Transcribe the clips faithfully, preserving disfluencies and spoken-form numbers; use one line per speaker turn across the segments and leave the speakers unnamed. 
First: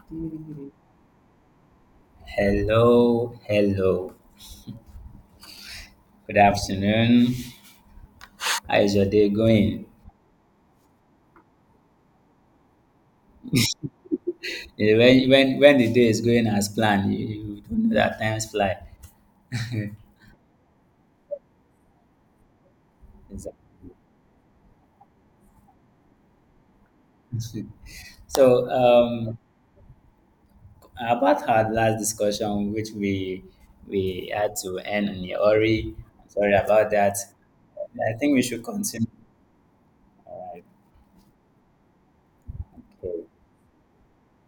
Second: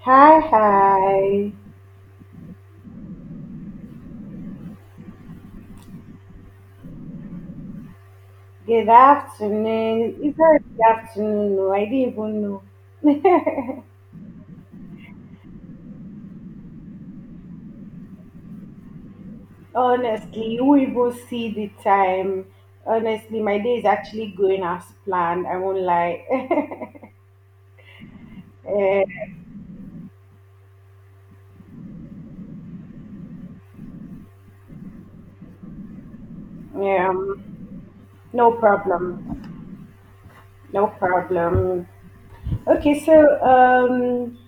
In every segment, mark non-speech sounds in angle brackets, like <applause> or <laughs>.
Hi, hi.
Hello, hello. Good afternoon. How
Good
is your day going?
afternoon. It's not good afternoon. No, I didn't even know.
Eh, When when when the day is going as planned, you, you don't know that times fly. <laughs>
Honestly, you won't even see the time. Honestly, my day is
Exactly.
actually going as planned. I won't lie. <laughs>
So
Eh,
um, about our last discussion, which we we had to end on Yori. Sorry about that.
um,
I think we
no
should continue.
problem. No problem. Okay, so um,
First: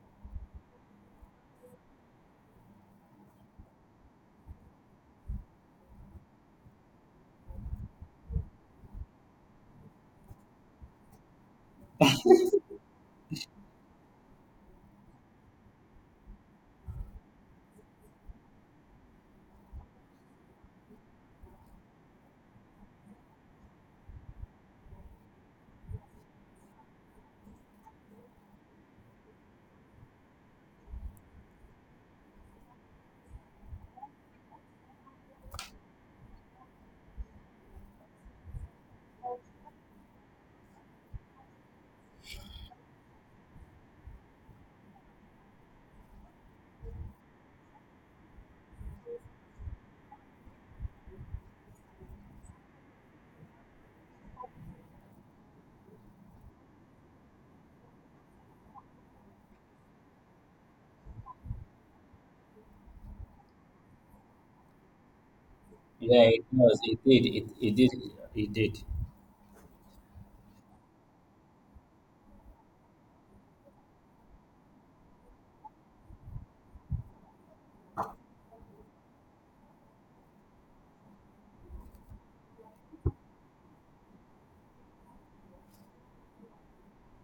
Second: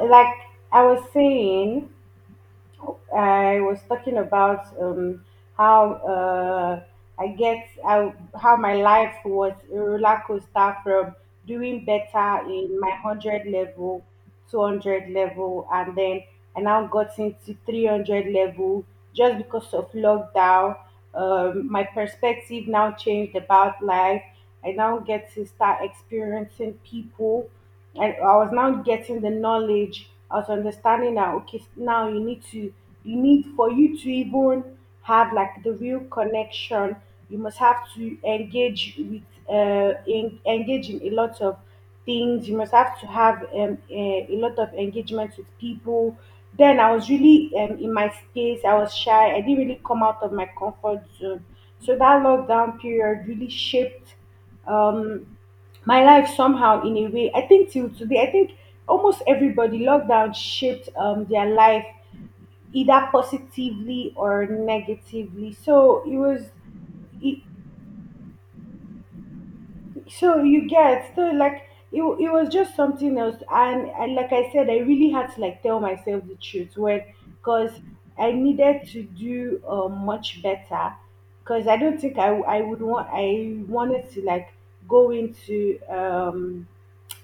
like I was saying. I was talking about um, how uh, I get how, how my life was a roller coaster from doing better in my one hundred level, two hundred level, and then I now got into three hundred level just because of lockdown. Um, my perspective now changed about life. I now get to start experiencing people, and I was now getting the knowledge. I was understanding that okay, now you need to you need, for you to even have like the real connection. You must have to engage with uh, in, engage in a lot of things. You must have to have um, a, a lot of engagement with people. Then I was really um, in my space. I was shy. I didn't really come out of my comfort zone. So that lockdown period really shaped um, my life somehow in a way, I think till today I think almost everybody, lockdown shaped um, their life either positively or negatively. so it
Yeah,
was
it was. It did.
it,
It, it did. It did.
so you get, so like it, wa- it was just something else. And, and like I said, I really had to like tell myself the truth, when because I needed to do uh, much better, because I don't think I, I would want I wanted to like go into um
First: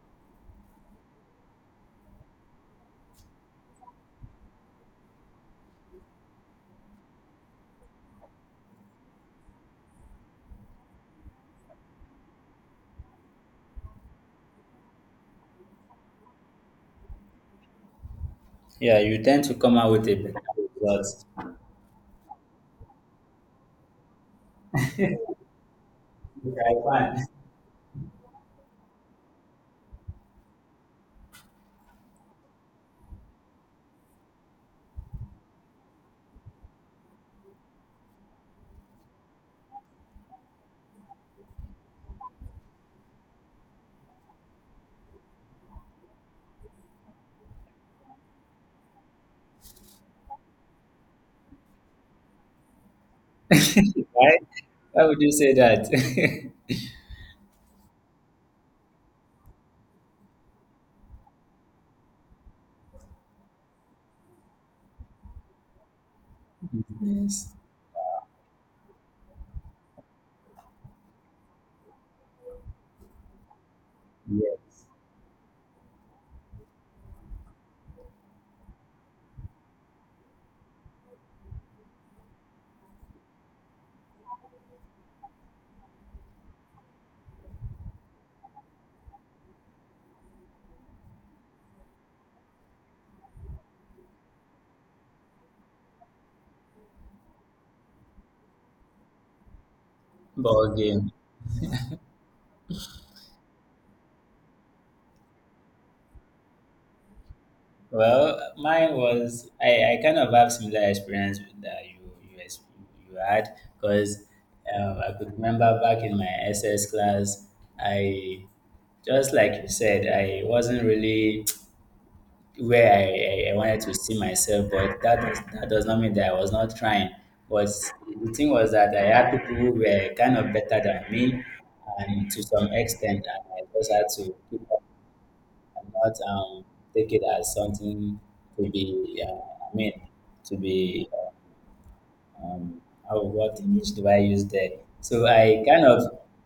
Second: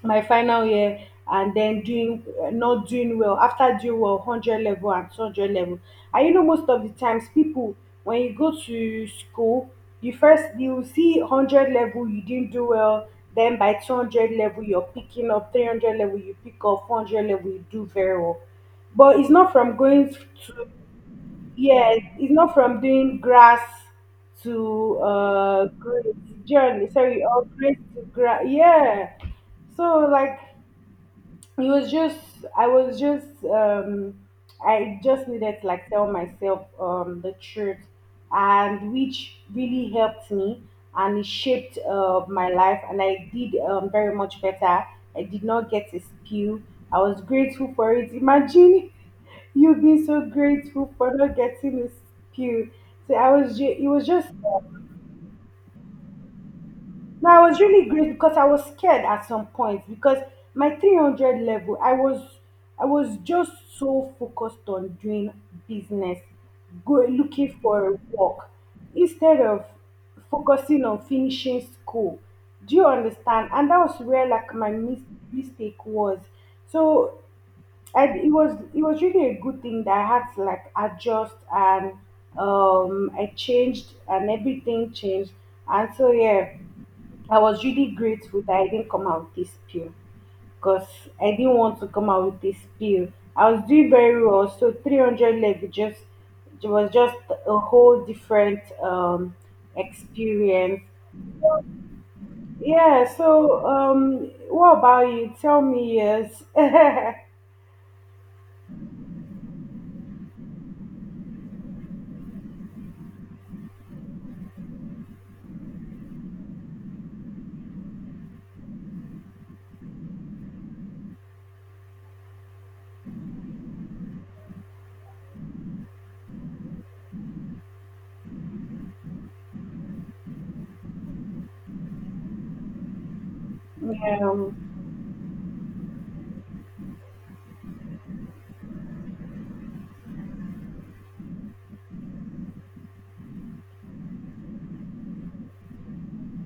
my final year and then doing uh, not doing well after doing well one hundred level and two hundred level. And you know, most of the times, people, when you go to school, you first, you see one hundred level, you didn't do well, then by two hundred level you're picking up, three hundred level you pick up, four hundred level you do very well.
Yeah,
But
you
it's
tend
not
to
from
come out with
going
a better
to,
result. <laughs>
yeah, it's not from doing grass to uh grade journey, sorry,
Okay.
or grade to grass, yeah. So like, it was just, I was just, um I just needed to like tell myself um the truth, and which really helped me, and it shaped uh, my life, and I did um, very much better. I did not get a spill. I was grateful for it. Imagine, <laughs> you being so grateful for not getting a spill. So i was ju- it was just,
Why? Why would you say that? <laughs>
no, I was really great because I was scared at some point, because my three hundred level, I was I was just so focused on doing business, go,
Yes.
looking for a work instead of focusing on finishing school. Do you understand? And that was where like my
Yes.
mis- mistake was. So, and it was it was really a good thing that I had to like adjust, and um I changed and everything changed. And so yeah, I was really grateful that I didn't come out with this pill, because I didn't want to come out with this pill. I was doing very well, so three hundred leg, just, it was just a whole different um
Ball
experience.
game.
Yeah, so um what about you? Tell me. Yes. <laughs> Yeah,
Well, mine was I, I kind of have similar experience with that you you ex- you had because um, I could remember back in my S S class. I just like you said, I wasn't really where I, I, I wanted to see myself, but that does, that does not mean that I was not trying. But the thing was that I had people who were kind of better than me, and to some extent, and I just had to
um,
keep up and not um, take it as something to be, uh, I mean, to be, um, how, what image do I use there? So I kind of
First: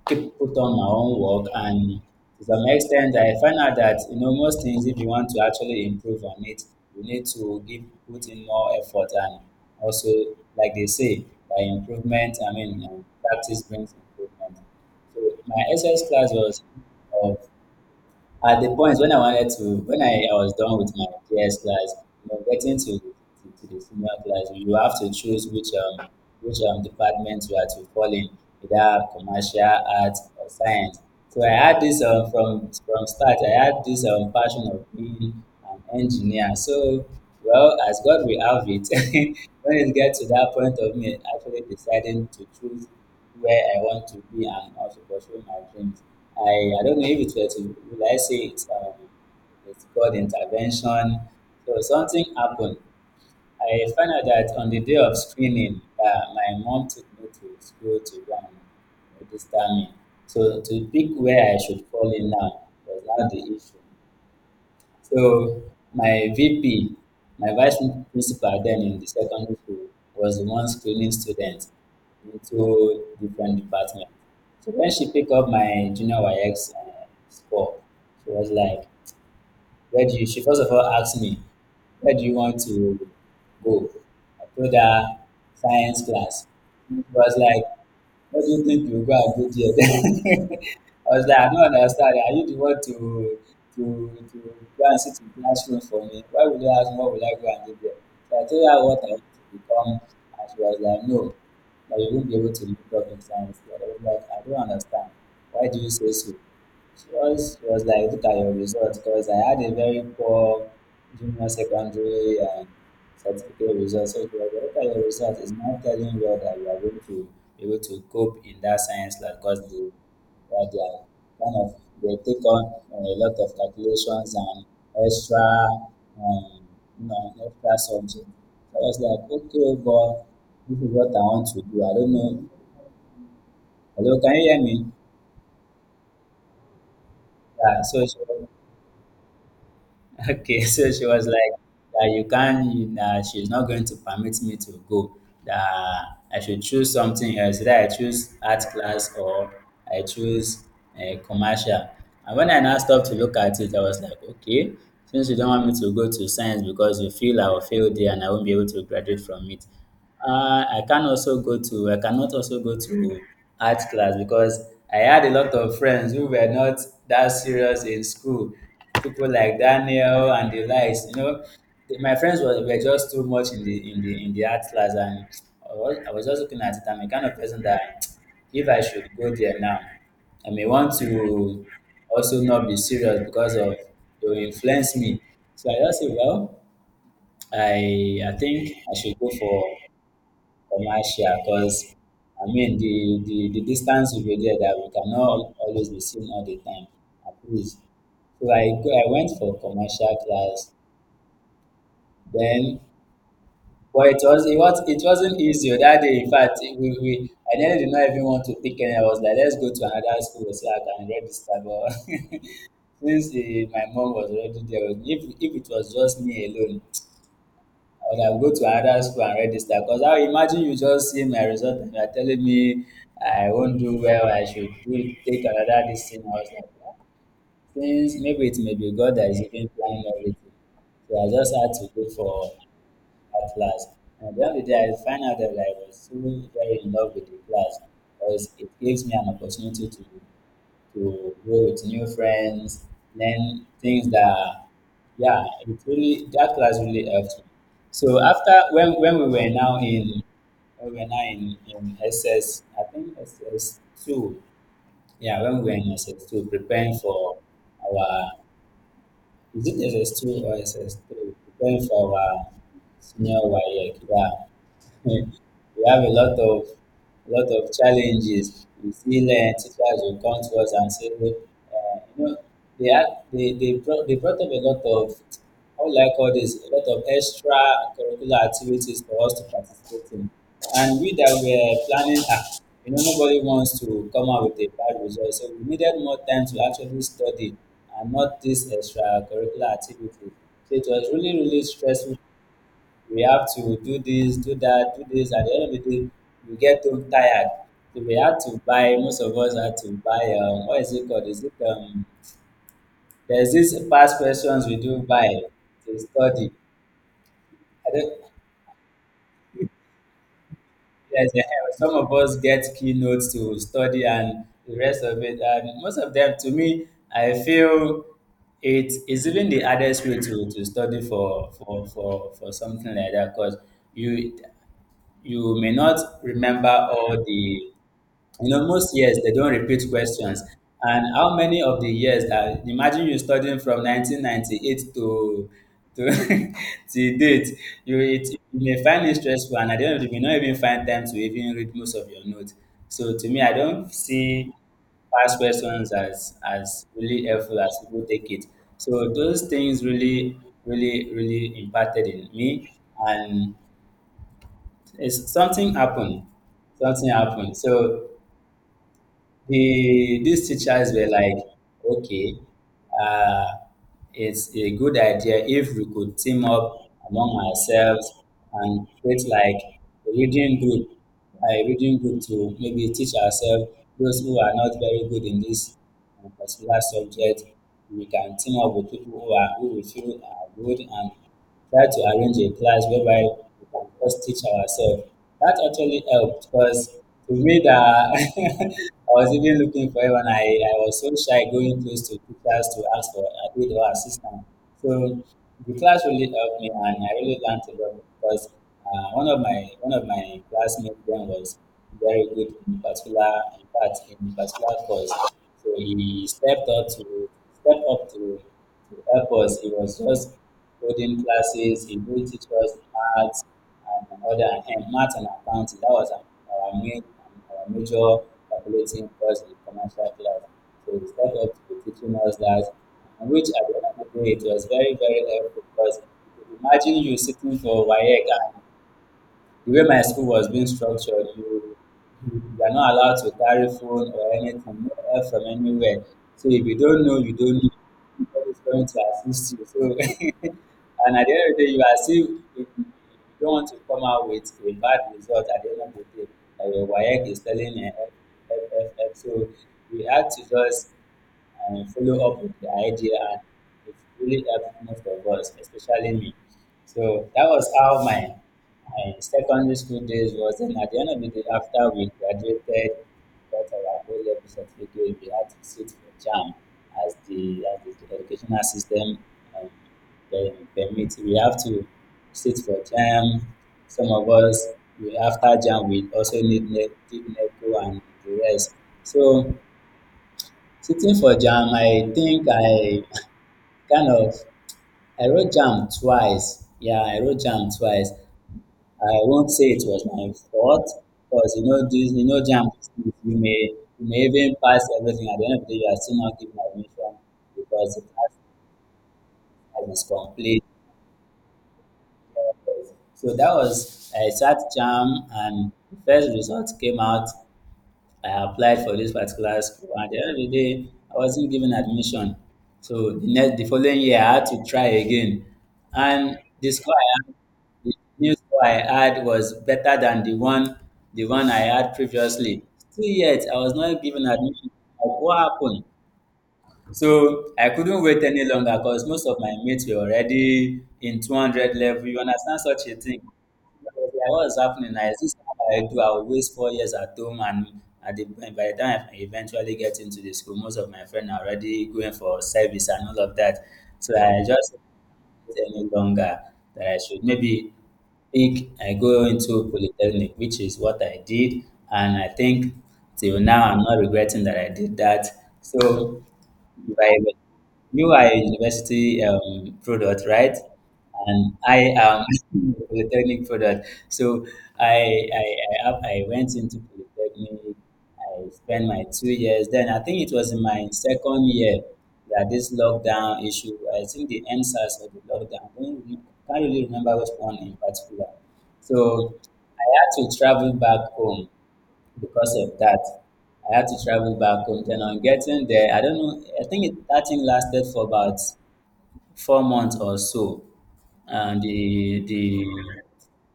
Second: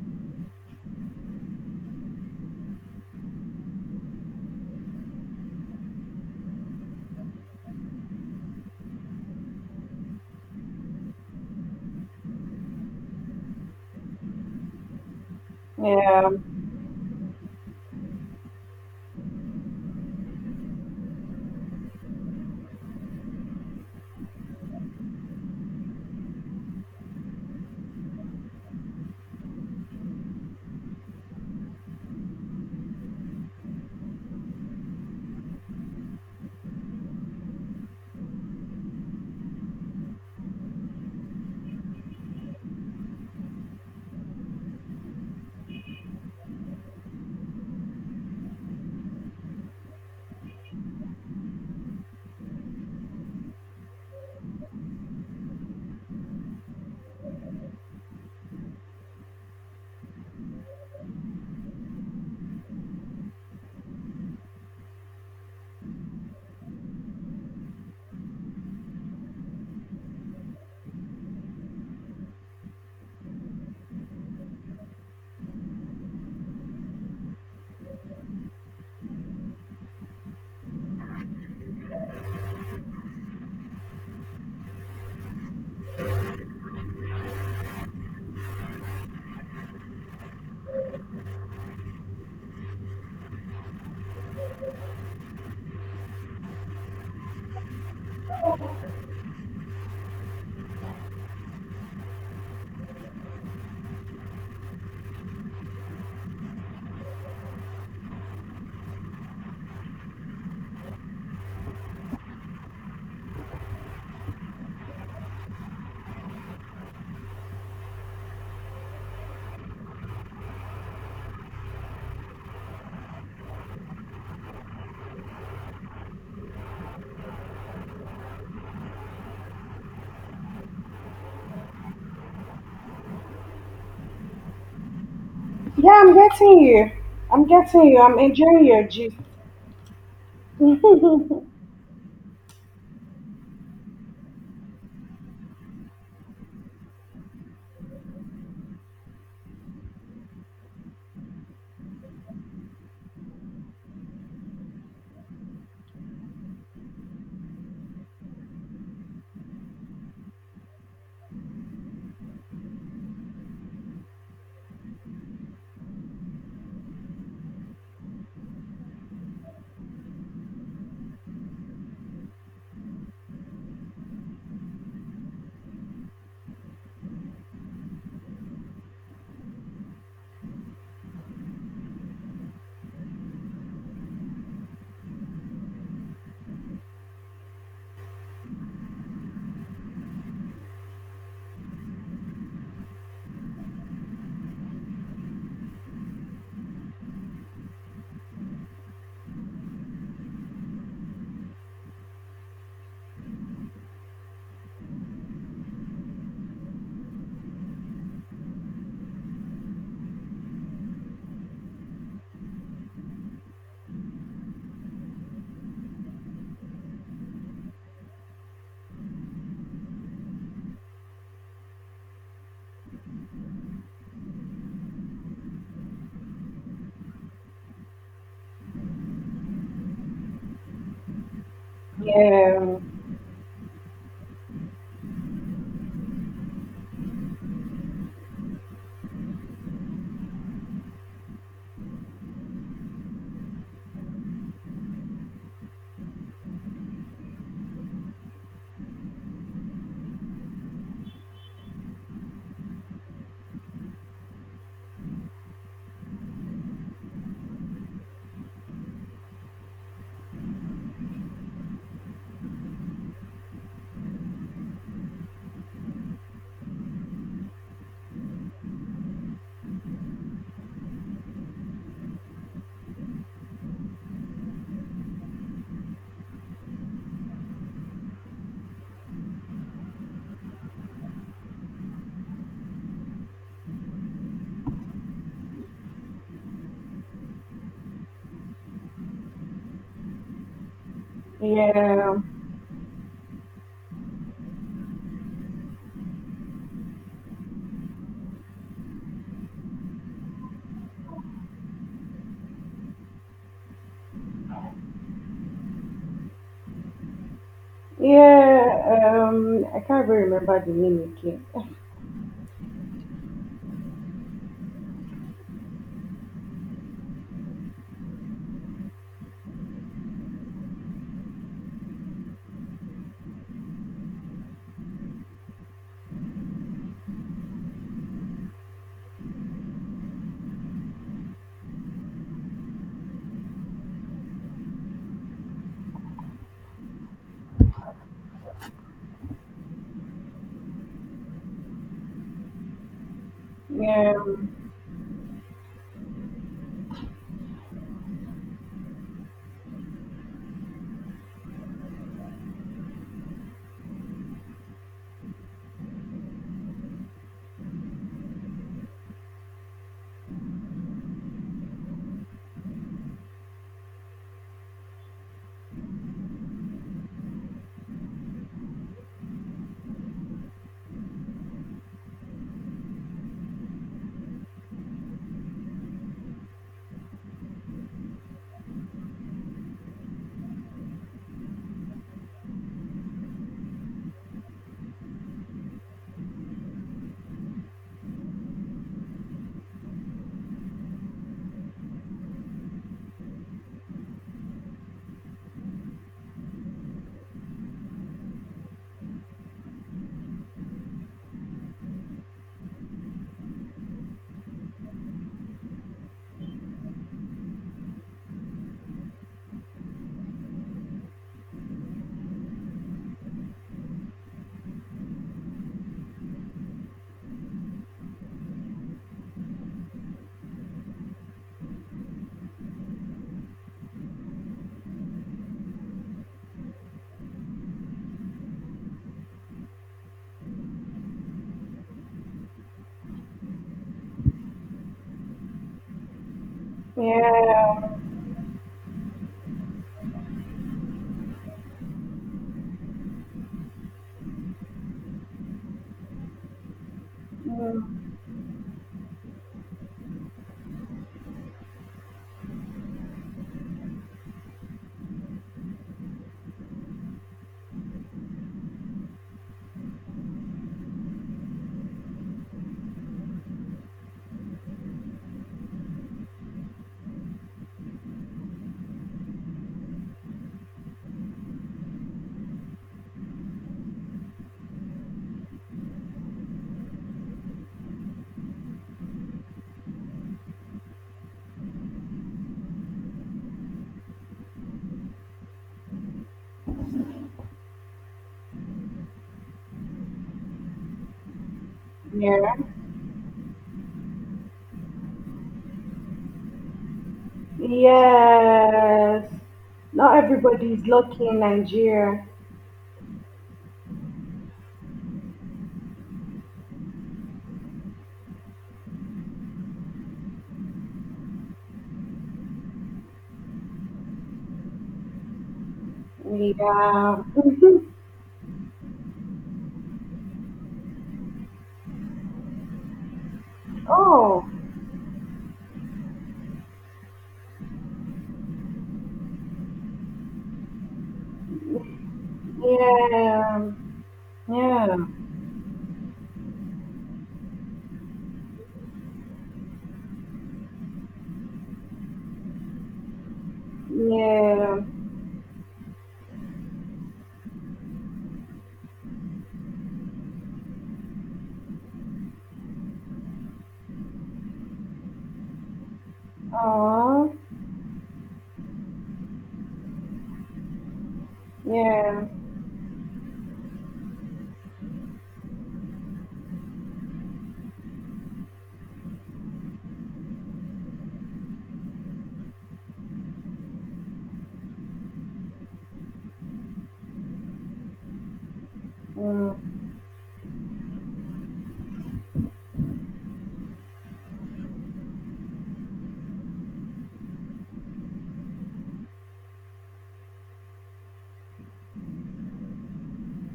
keep put on my own work, and to some extent, I find out that you know most things, if you want to actually improve on it, you need to give put in more effort, and also, like they say, by improvement, I mean um, practice brings improvement. So my S S
yeah.
class was of at the point when I wanted to, when I, I was done with my P S class. You know, getting to, to, to the senior class, you have to choose which um which um department you are to fall in, either commercial, arts, or science. So I had this um from from start. I had this um passion of being an engineer. So well, as God will have it, <laughs> when it gets to that point of me actually deciding to choose where I want to be and also pursuing my dreams. I, I don't know if it were to, will I say it's, um, it's God intervention. So something happened. I found out that on the day of screening, uh, my mom took me to school to go and register me. So to pick where I should fall in now was not the issue. So my V P, my vice principal then in the secondary school was the one screening students into different departments. So when she picked up my junior Y X uh, score, she was like, where do you, she first of all asked me, where do you want to go? I told her science class. She was like, what do you think you go and do there? <laughs> I was like, I don't understand. Are you the one to to to go and sit in classroom for me? Why would you ask me what would I go and do there? So I told her what I want to become and she was like, no, but you won't be able to make up in science. I was like, I don't understand. Why do you say so? It was, it was like, look at your results, because I had a very poor junior secondary and certificate results. So it was, look at your results. It's not telling you that you are going to be able to cope in that science lab because they, that they are kind of, they take on uh, a lot of calculations and extra, um, you know, extra subject. So I was like, okay, but this is what I want to do. I don't know. Hello, can you hear me?
Yeah, I'm getting you. I'm
Yeah,
getting
so
you.
she
I'm
was
enjoying your gist.
okay, <laughs> so she was like, that you can't, you- that she's not going to permit me to go, that I should choose something else, either I choose art class or I choose a commercial. And when I now stopped to look at it, I was like, okay, since you don't want me to go to science because you feel I will fail there and I won't be able to graduate from it, uh, I can also go to I cannot also go to art class because I had a lot of friends who were not that serious in school. People like Daniel and the likes, you know, the- my friends were, were just too much in the in the in the art class, and I was, I was just looking at it. I'm the kind of person that <tsk> if I should go there now, I may want to also not be serious because of they will influence me. So I just say, well, I I think I should go for commercial because I mean the, the, the distance will be there that we cannot always be seen all the time at least. So I go, I went for commercial class. Then but it was it was it wasn't easy that day. In fact, we, we I nearly did not even want to pick any. I was like, let's go to another school so I can register. But <laughs> since eh, my mom was already there, if if it was just me alone, or I will go to another school and register because I imagine you just see my result and you are telling me I won't do well, I should do, take another this thing. I was like, "Ah, since maybe it may be God that is even planning everything." So I just had to go for
Yeah,
that class. And at the end of the day, I find out that I was so very in love with the class because it gives me an opportunity to to go with new friends, learn things that, yeah, it really that class really helped me. So after when when we were now in when we were now in, in S S, I think S S two, yeah, when we were in S S two, preparing for our is it S S two or S S three, preparing for our senior Y E C, yeah. <laughs> We have a lot of a lot of challenges. We still uh, teachers will come to us and say, uh, you know, they had they they brought they brought up a lot of how will I call this a lot of extra curricular activities for us to participate in, and we that were planning ah, you know, nobody wants to come out with a bad result, so we needed more time to actually study and not this extracurricular activity. So it was really, really
yeah,
stressful we have to do this, do that, do this. At the end of the day, we get too tired. So we had to buy. Most of us had to buy. Um, what is it called? Is it um? There's this past questions we do buy to study. I don't.
yeah. Um, I can't even remember the name
Yes, eh,
again.
some of us get keynotes to study, and the rest of it. And most of them, to me, I feel it is even the hardest way to, to study for, for, for, for something like that because you you may not remember all the in almost years, they don't repeat questions. And how many of the years that imagine you studying from nineteen ninety-eight to to, <laughs> to date, you, it, you may find it stressful, and at the end of the day, you may not even find time to even read most of your notes. So to me, I don't
Yeah,
see past questions as as really helpful as people take it. So those things really, really, really impacted in me, and it's something happened something happened. So the these teachers were like, okay, uh, it's a good idea if we could team up among ourselves and create like a reading group, a reading group to maybe teach ourselves those who are not very good in this uh, particular subject. We can team up with people who are who we feel are good and try to arrange a class whereby we can just teach ourselves. That actually helped because to me that <laughs> I was even looking for it when I, I was so shy going close to teachers to ask for a aid or assistance. So the class really helped me and I really learned a lot because uh, one of my one of my classmates then was very good in particular in fact in particular course. So he stepped up to stepped up to to help us, it was just coding classes. He would teach us maths and other and maths and accounting. That was our our main our major calculating course in commercial class. So he started up to with teaching us that, and which at the end of the day, it was very, very helpful because imagine you sitting for WAEC and the way my school was being structured, you you are not allowed to carry phone or anything, no help from anywhere. So if you don't know, you don't know.
yeah,
Nobody is going to assist you. So, <laughs> and at the end of the day, you are still, you you don't want to come out with a bad result at the end of the day. Like your WAEC is telling you, help,
mm,
help, help, help. So we had to just and follow up with the idea, and it really helped most of us, especially me. So that was how my and secondary school days was. Then at the end of the day, after we graduated, got our O level certificate, we had to sit for JAMB as the, as the educational system um, per- permits. We have to sit for JAMB. Some of us, we, after JAMB, we also need ne- did NECO and the rest. So sitting for JAMB, I think I <laughs> kind of, I wrote jam twice. Yeah, I wrote jam twice. I won't say it was my fault, because you know this, you know
yeah.
jam. You may you may even pass everything. At the end of the day, you are still not given admission because the class
Yes.
size is
Not
complete.
everybody is lucky in Nigeria.
So that was, I sat jam, and the first result came out. I applied for this particular school, and at the end of the day, I wasn't given admission. So the next, the following year, I had to try again, and the score
Yeah.
I had,
<laughs>
the new score I had, was better than the one the one I had previously. Still yet, I was not given
Oh,
admission. Like, what happened? So I couldn't wait any longer, because most of my mates were already in two hundred level. You understand such a thing?
yeah,
Like, what is happening
yeah,
now? Is this how I do? I will waste four years at home, and at the, by the time I eventually get into the school, most of my friends are already going for service and all of that. So I just
yeah.
waited any longer that I should maybe think I go into polytechnic, which is what I did, and I think till now I'm not regretting that I did that. So you are a,
Oh,
you are a university um, product, right? And I
yeah.
am <laughs> a polytechnic product. So I, I, I, up- I went into polytechnic. I spent my two years. Then I think it was in my second year that this lockdown issue. I think the N SAS of the lockdown. I don't re- Can't really remember which one in particular. So
Mm.
I had to travel back home because of that. I had to travel back home. Then on getting there, I don't know. I think it, that thing lasted for about four months or so. And the the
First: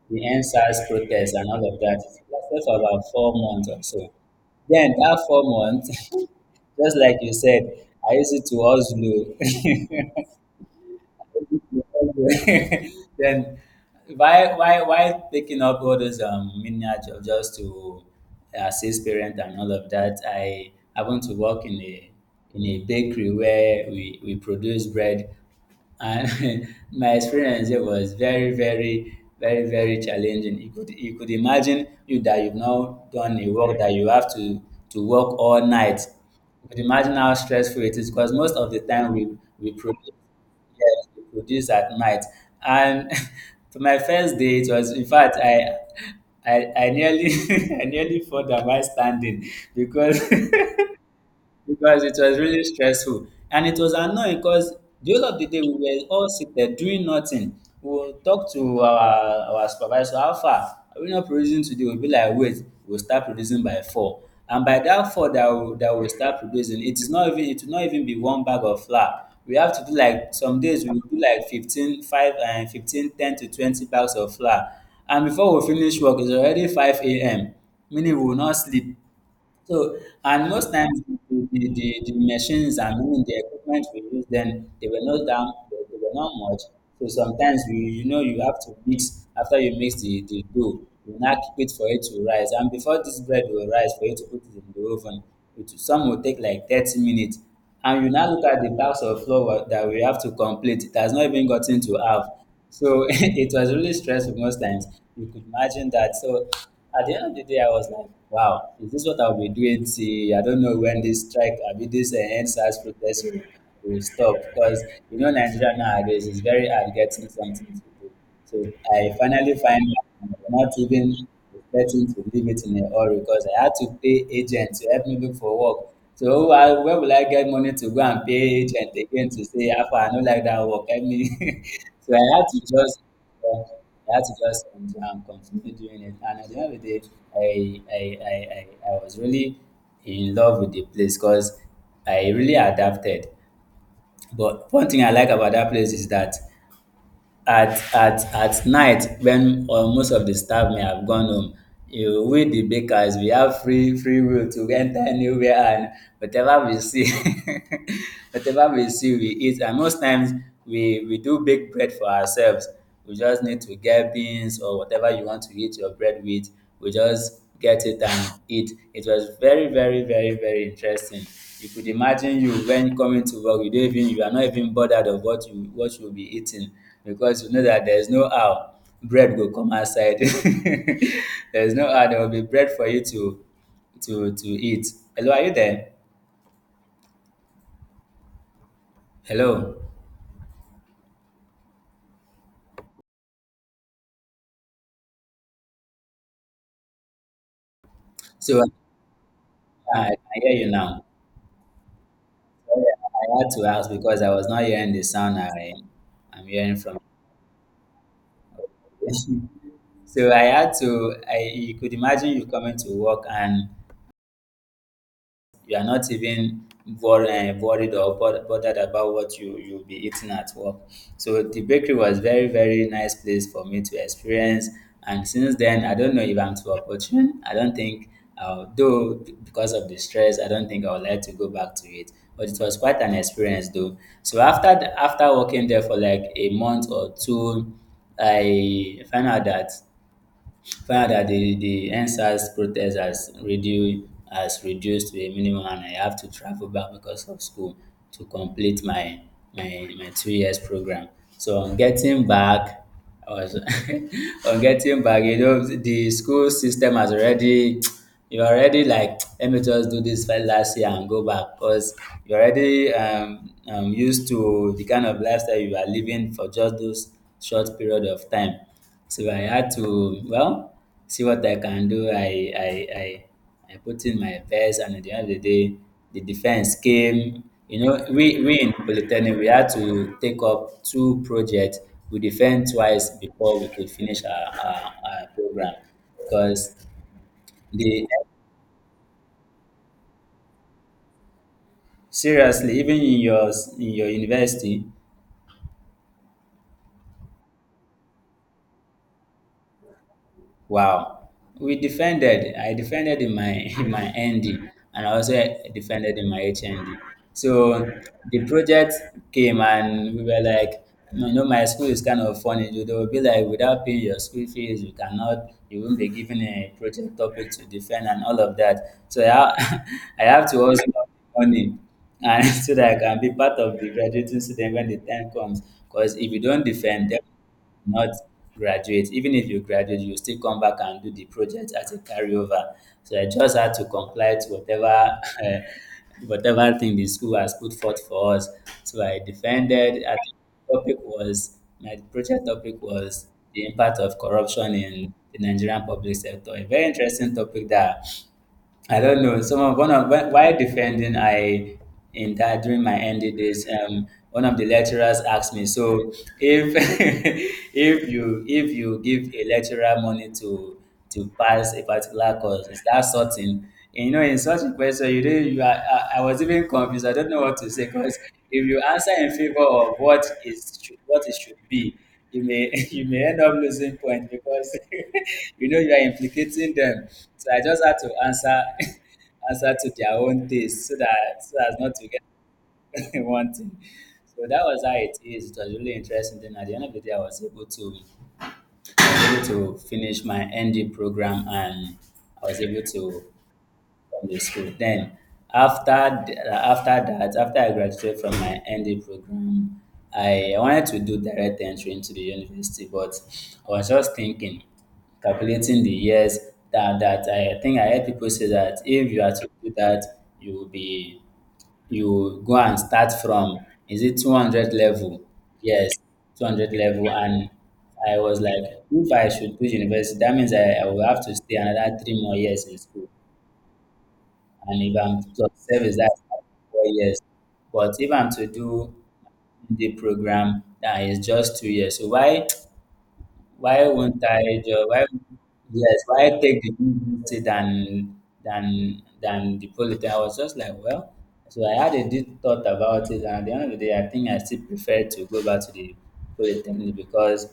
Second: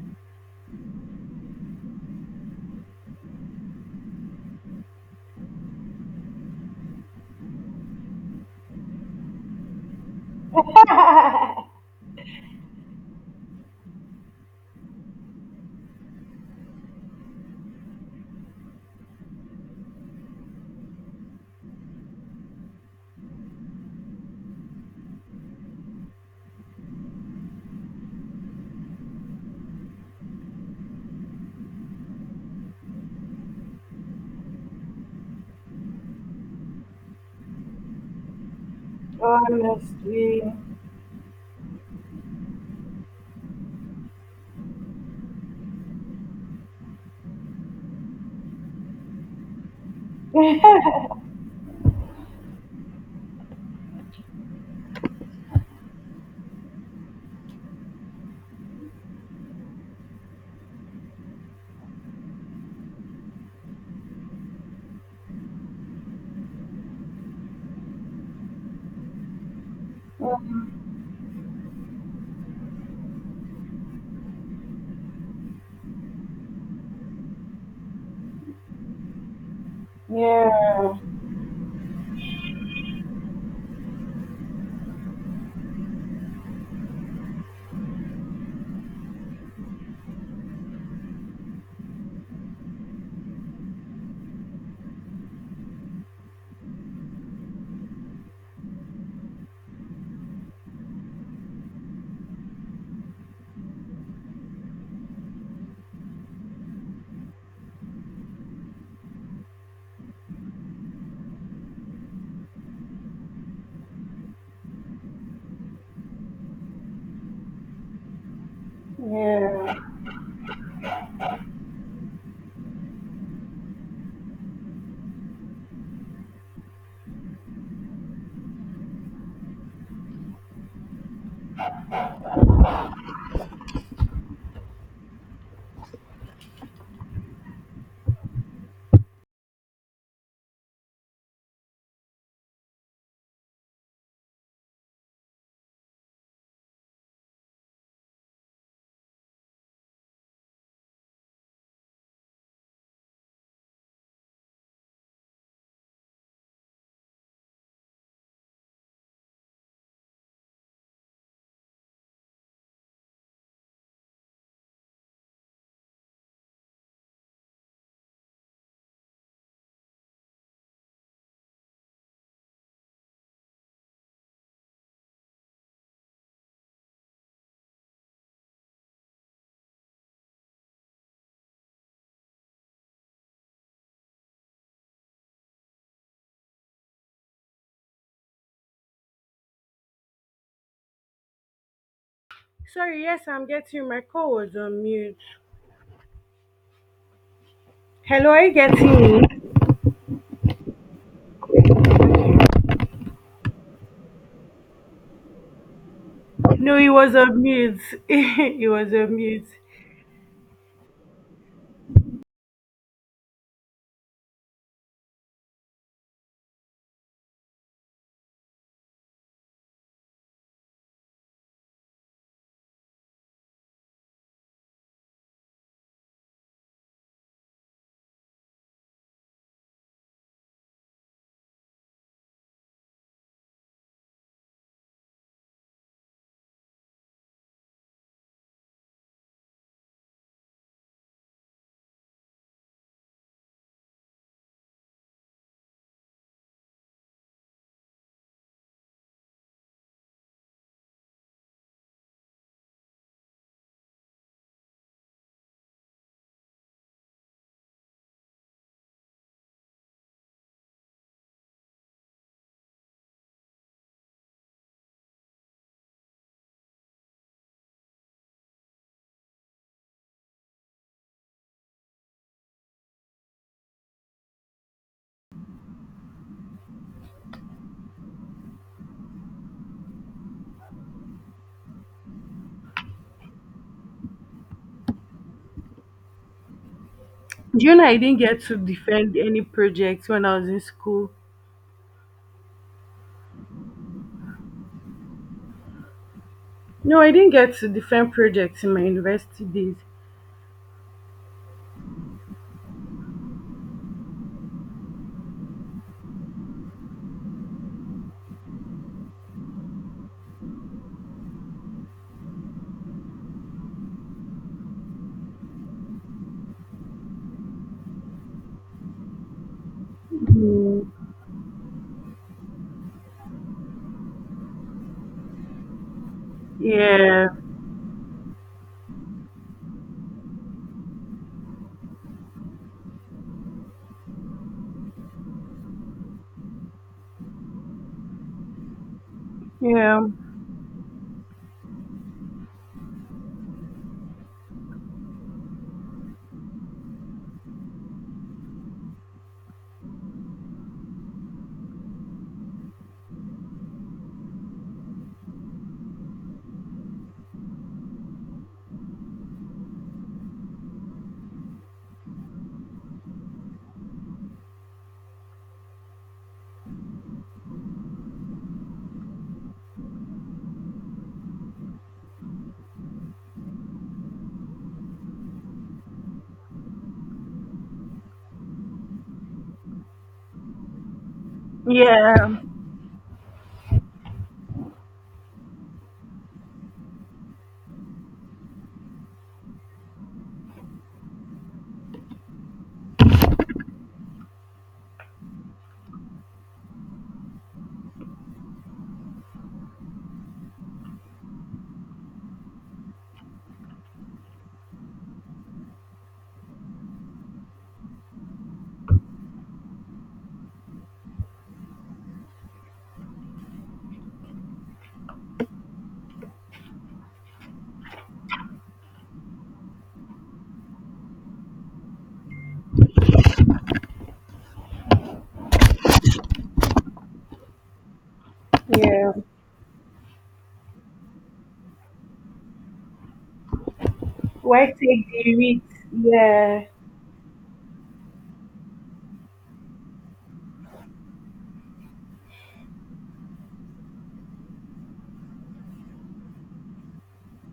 the NSAS protest and all of that, it lasted for about four months or so. Then that four months, <laughs> just like you said, I used it to hustle. <laughs> <laughs> Then why why why picking up all those um miniature just to uh, assist parents and all of that? I I want to work in a in a bakery where we, we produce bread. And <laughs> my experience there was very, very, very, very challenging. You could you could imagine you that you've now done a work that you have to to work all night. You could imagine how stressful it is, because most of the time we we produce,
Honestly.
yes, we produce at night. And <laughs> to my first day, it was in fact, i i, I nearly <laughs> I nearly fell down while standing, because <laughs> because it was really stressful. And it was annoying because the whole of the day we were all seated doing nothing. We will talk to our our supervisor, how far are we not producing today? We will be like, wait, we will start producing by four. And by that four that we that we will start producing, it is not even, it will not even be one bag of flour we have to do. Like some days we will do like fifteen five and fifteen ten to twenty bags of flour. And before we finish work, it's already five a m, meaning we will not sleep. So, and most
Yeah,
times the, the, the, the machines and even the equipment we use then, they were not down, they, they were not much. So sometimes you you know you have to mix. After you mix the, the dough, you now keep it for it to rise. And before this bread will rise, for you to put it in the oven, it, some will take like thirty minutes. And you now look at the bags of flour that we have to complete. It has not even gotten to half. So <laughs> it was really stressful most times. You could imagine that. So at the end of the day, I was like, wow, is this what I'll be doing? See, I don't know when this strike, I mean, this uh, end-size protest will, will stop. Because, you know, Nigeria nowadays is very hard getting something to do. So I finally
yeah.
find out, not even expecting to leave it in a hurry, because I had to pay agent to help me look for work. So who I, where will I get money to go and pay agent again to say, Alpha, I don't like that work, help me. <laughs> So I had to just, uh, I had to just enjoy and continue doing it. And at the end of the day, I, I, I, I, I was really in love with the place because I really adapted. But one thing I like about that place is that at at at night when um most of the staff may have gone home, um we the bakers, we have free free will to enter anywhere and whatever we see, <laughs> whatever we see we eat. And most times we we do bake bread for ourselves. We just need to get beans or whatever you want to eat your bread with. We just get it and eat. It was very, very, very, very interesting. You could imagine you, when coming to work, you don't even, you are not even bothered of what you what you'll be eating, because you know that there's no how bread will come outside. <laughs> There's no how there will be bread for you to to to eat. Hello, are you there? Hello.
Sorry, yes, I'm getting you. My call was on mute. Hello, are you
So uh,
getting me?
I can hear you now. I had to ask because I was not hearing the sound I am
No,
hearing
it
from.
was on mute. <laughs> It was on mute.
<laughs> So I had to. I, you could imagine you coming to work and you are not even worried, worried or bot- bothered about what you you'll be eating at work. So the bakery was very, very nice place for me to experience. And since then, I don't know if I'm too opportune. I don't think, uh, though, b- because of the stress, I don't think I would like to go back to it. But it was quite an experience, though. So after the, after working there for like a month or two, I found out that Find that the, the NSAS protest has reduced, has reduced to a minimum, and I have to travel back because of school to complete my, my, my two years program. So on getting back, I was <laughs> on getting back, you know, the school system has already, <tsk> you're already like, let me just do this first last year and go back because you're already um, um, used to the kind of lifestyle you are living for just those short period of time. So I had to, well, see what I can do. I, I, I, I put in my best, and at the end of the day, the defense came. You know, we, we in Polytechnic, we had to take up two projects. We defend twice before we could finish our, our, our program because
Do you know I
the
didn't get to defend any projects when I was in school?
seriously, even in your in your university,
No, I didn't get to defend projects in my university days.
wow, we defended. I defended in my <laughs> in my N D, and I also defended in my H N D. So the project came and we were like, you know, my school is kind of funny. They will be like, without paying your school fees, you cannot, you won't be given a project topic to defend and all of that. So I, ha- <laughs> I have to also have
Mm,
money and <laughs> so that I can be part of the graduating student when the time comes. Because if you don't defend,
yeah,
not graduate. Even if you graduate, you still come back and do the project as a carryover. So I just had to comply to whatever <laughs> eh, whatever thing the school has put forth for us. So I
yeah,
defended. I think the topic was, my project topic was, the impact of corruption in the Nigerian public sector. A very interesting topic that I don't know. Someone, one of wh- while defending, I in that during my N D days, um, one of the lecturers asked me, so if <laughs> if you if you give a lecturer money to to pass a particular course, is that sorting? And, you know, in such a question, you didn't. You are, I, I was even confused. I don't know what to say because if you answer in favor of what is should- what it should be, you may <laughs> you may end up losing point because <laughs> you know you are implicating them. So I just had to answer <laughs> answer to their own taste so that so as not to get
yeah,
<laughs> one thing. So that was how it is. It was really interesting. Then at the end of the day, I was able to I was able to finish my N D program, and I was able to from the school. Then after th- uh, after that, after I graduated from my N D program, I wanted to do direct entry into the university, but I was just thinking, calculating the years that that I think I heard people say that if you are to do that, you will be you go and start from is it two hundred level? Yes, two hundred level. And I was like, if I should do university, that means I, I will have to stay another three more years in school. And if I'm to service, that's like four years. But if I'm to do
yeah.
the program, that is just two years. So why why won't I
Why
just why
take the risk?
yes, why take
Yeah,
the university than than than the polytech? I was just like, well, so I had a deep thought about it, and at the end of the day I think I still prefer to go back to the polytechnic because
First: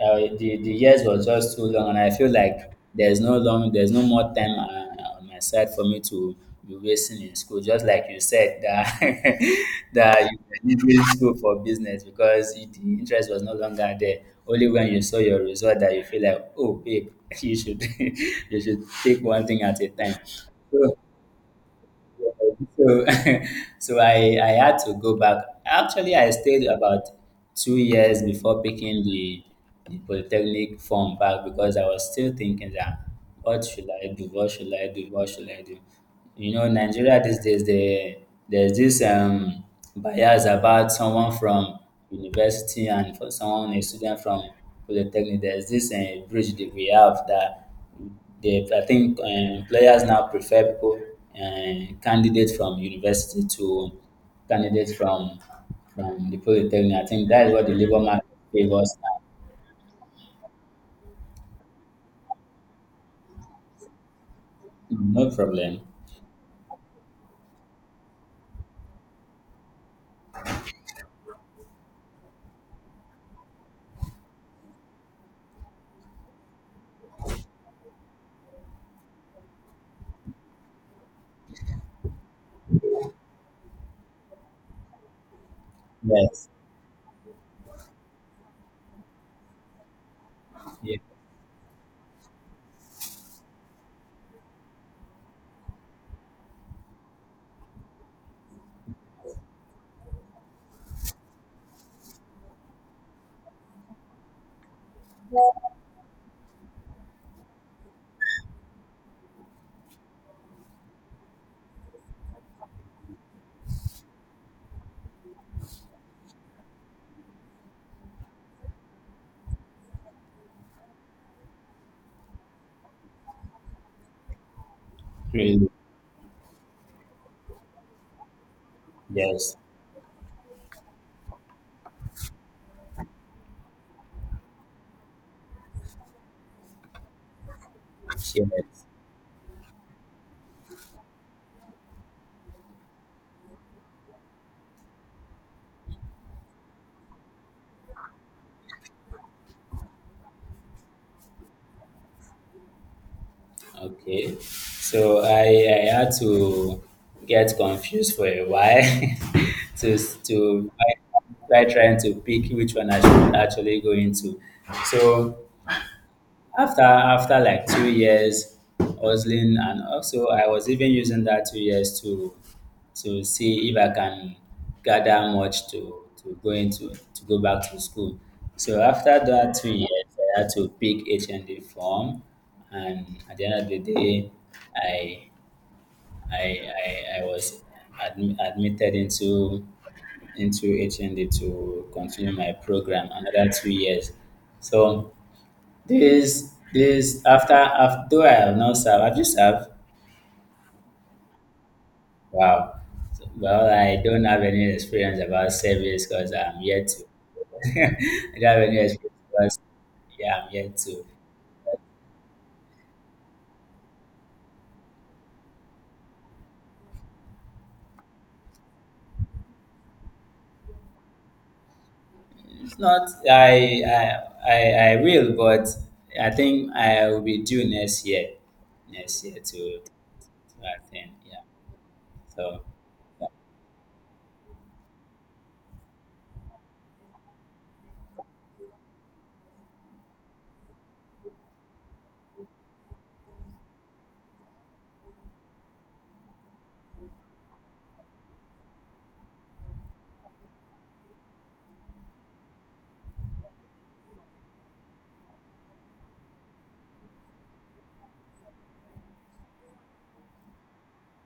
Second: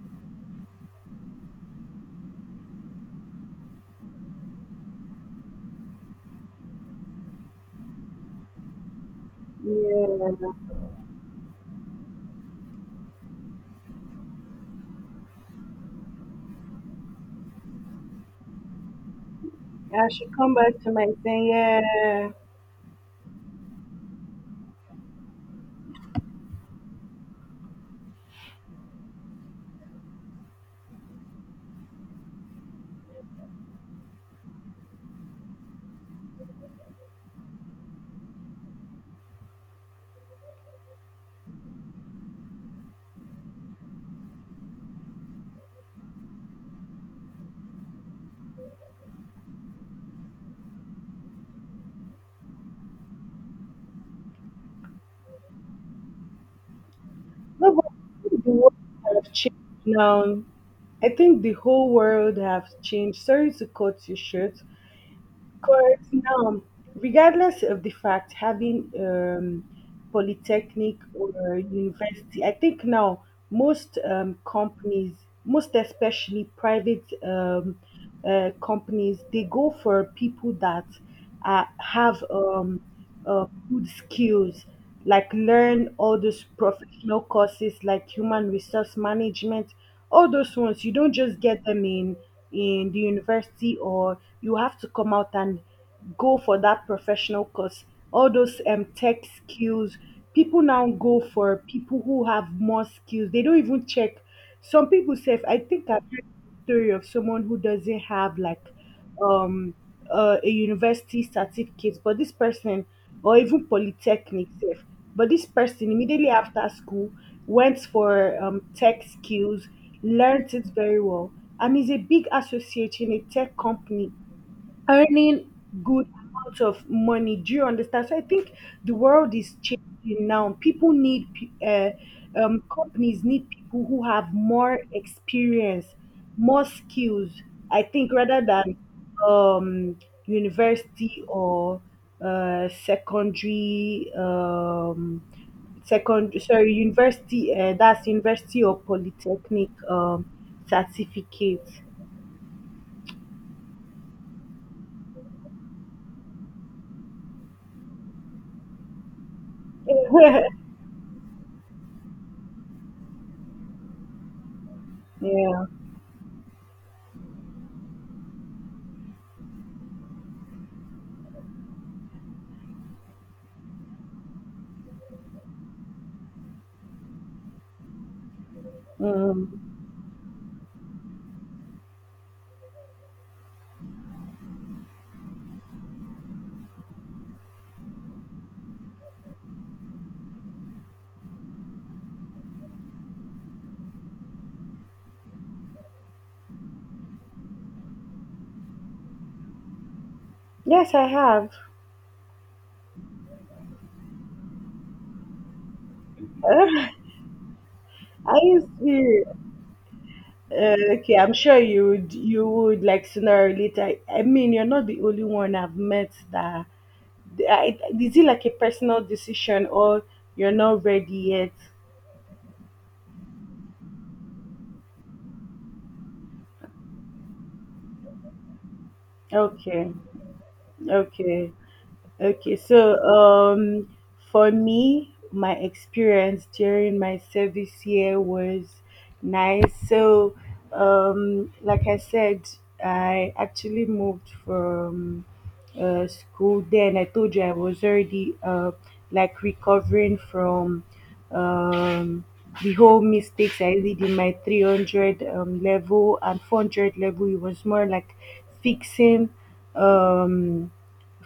uh, the, the years was just too long, and I feel like there's no long there's no more time uh, on my side for me to be wasting in school. Just like you said that <laughs> that
yeah.
you were leaving school for business because the interest was no longer there. Only when you saw your result that you feel like, oh babe, <laughs> you should <laughs> you should take one thing at a
I
time.
should come back to
So
my thing. Yeah.
so, <laughs> so I, I had to go back. Actually, I stayed about two years before picking the, the polytechnic form back because I was still thinking that what should I do? What should I do? What should I do? you know Nigeria these days, they there's this um bias about someone from university, and for someone a student from polytechnic there's this uh, bridge that we have that they I think uh, employers now prefer people, uh, candidates from university to candidates from from the polytechnic. I think that is what
No,
the
but
labor
I
market
think the world
favors now.
have changed now. I think the whole world have changed. Sorry to cut you short,
No problem.
but now, regardless of the fact having um, polytechnic or university, I think now most um, companies, most especially private um, uh, companies, they go for people that uh, have um, uh, good skills, like learn all those
Yes.
professional courses like human resource management. All those ones you
Yeah.
don't just get them in in the university, or you have to come out and go for that professional course, all those um, tech skills. People now go for people who have more skills. They don't even check. Some people say, I think I've heard story of someone who doesn't have like um uh, a university certificate, but this person, or even polytechnic sef, but this person immediately after school went for um, tech skills, learnt it very well, and is a big associate in a tech company earning
Really.
good amounts of money. Do you understand? So I think the world is
Yes.
changing now. People need, pe- uh, um, companies need people who have more experience, more skills, I think, rather than
Yes.
um, university or uh, secondary, um, second sorry university uh, that's university or polytechnic um certificate.
Okay, so I, I had to get confused for a while <laughs> to
<laughs>
to try trying to pick which one I should actually go into. So
Yeah.
after after like two years hustling, and also I was even using that two years to to see if I can gather much to to go into to go back to school. So after that two
Mm.
years I had to pick H N D form, and at the end of the day i i i, I was admi- admitted into into H N D to continue my program another two years. So this this after after though I have not served. Have you served?
Yes, I have.
Wow. Well, I don't have any experience about service because
<laughs>
I'm yet
I
to. <laughs> I don't
used
have any experience
to.
about. Yeah, I'm
Uh,
yet to.
okay, I'm sure you would. You would, like, sooner or later. I mean, you're not the only one I've met that. I, is it like a personal decision, or you're not ready yet?
If not, I I I, I will, but I think I will be due next year. Next year to,
Okay,
to attend. Yeah.
okay, okay.
So.
So, um, for me, my experience during my service year was nice. So, um, like I said, I actually moved from uh, school. Then I told you I was already uh, like recovering from um, the whole mistakes I did in my three hundred um, level and four hundred level. It was more like fixing um,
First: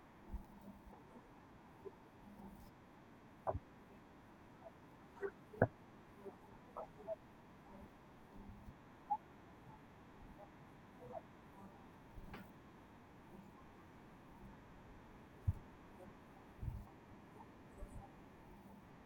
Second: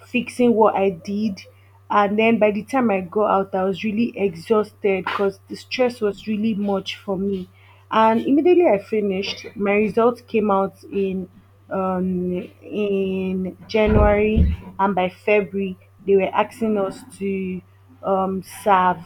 fixing what I did. And then by the time I got out, I was really exhausted because the stress was really much for me. And immediately I finished, my results came out in um in January, and by February they were asking us to um serve.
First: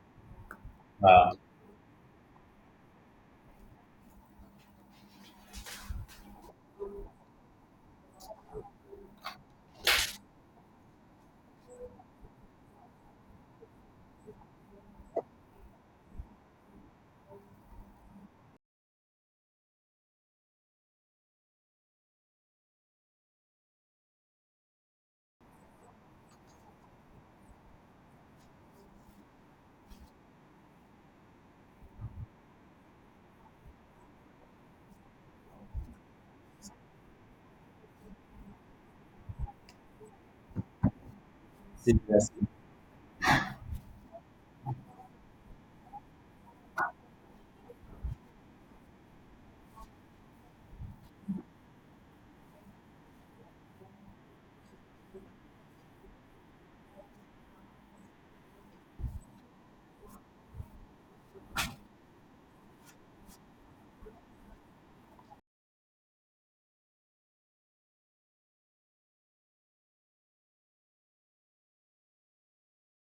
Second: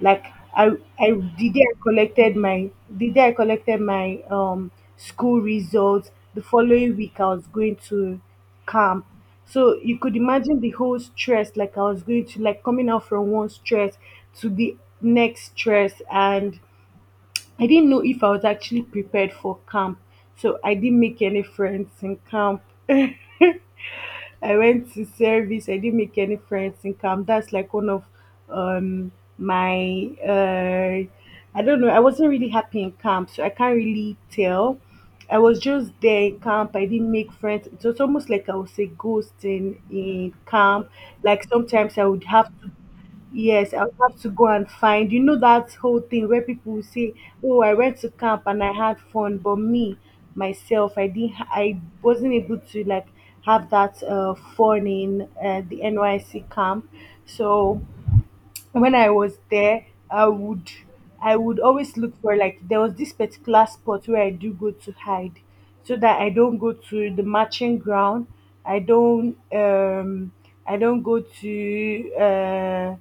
Like I I
Wow.
the day I collected my the day I collected my um school results, the following week I was going to camp. So you could imagine the whole stress, like I was going to, like coming out from one stress to the next stress. And I didn't know if I was actually prepared for camp. So I didn't make any friends in camp. <laughs> I went to service. I didn't make any friends in camp. That's like one of um my uh I don't know. I wasn't really happy in camp, so I can't really tell. I was just there in camp. I didn't make friends. It was almost like I was a ghost in in camp. Like sometimes I would
Seriously.
have to, yes, I would have to go and find. You know that whole thing where people will say, "Oh, I went to camp and I had fun," but me, myself, I didn't. ha- I wasn't able to like have that uh, fun in uh, the N Y C camp. So when I was there, I would, I would always look for, like there was this particular spot where I do go to hide, so that I don't go to the marching ground. I don't um I don't go to uh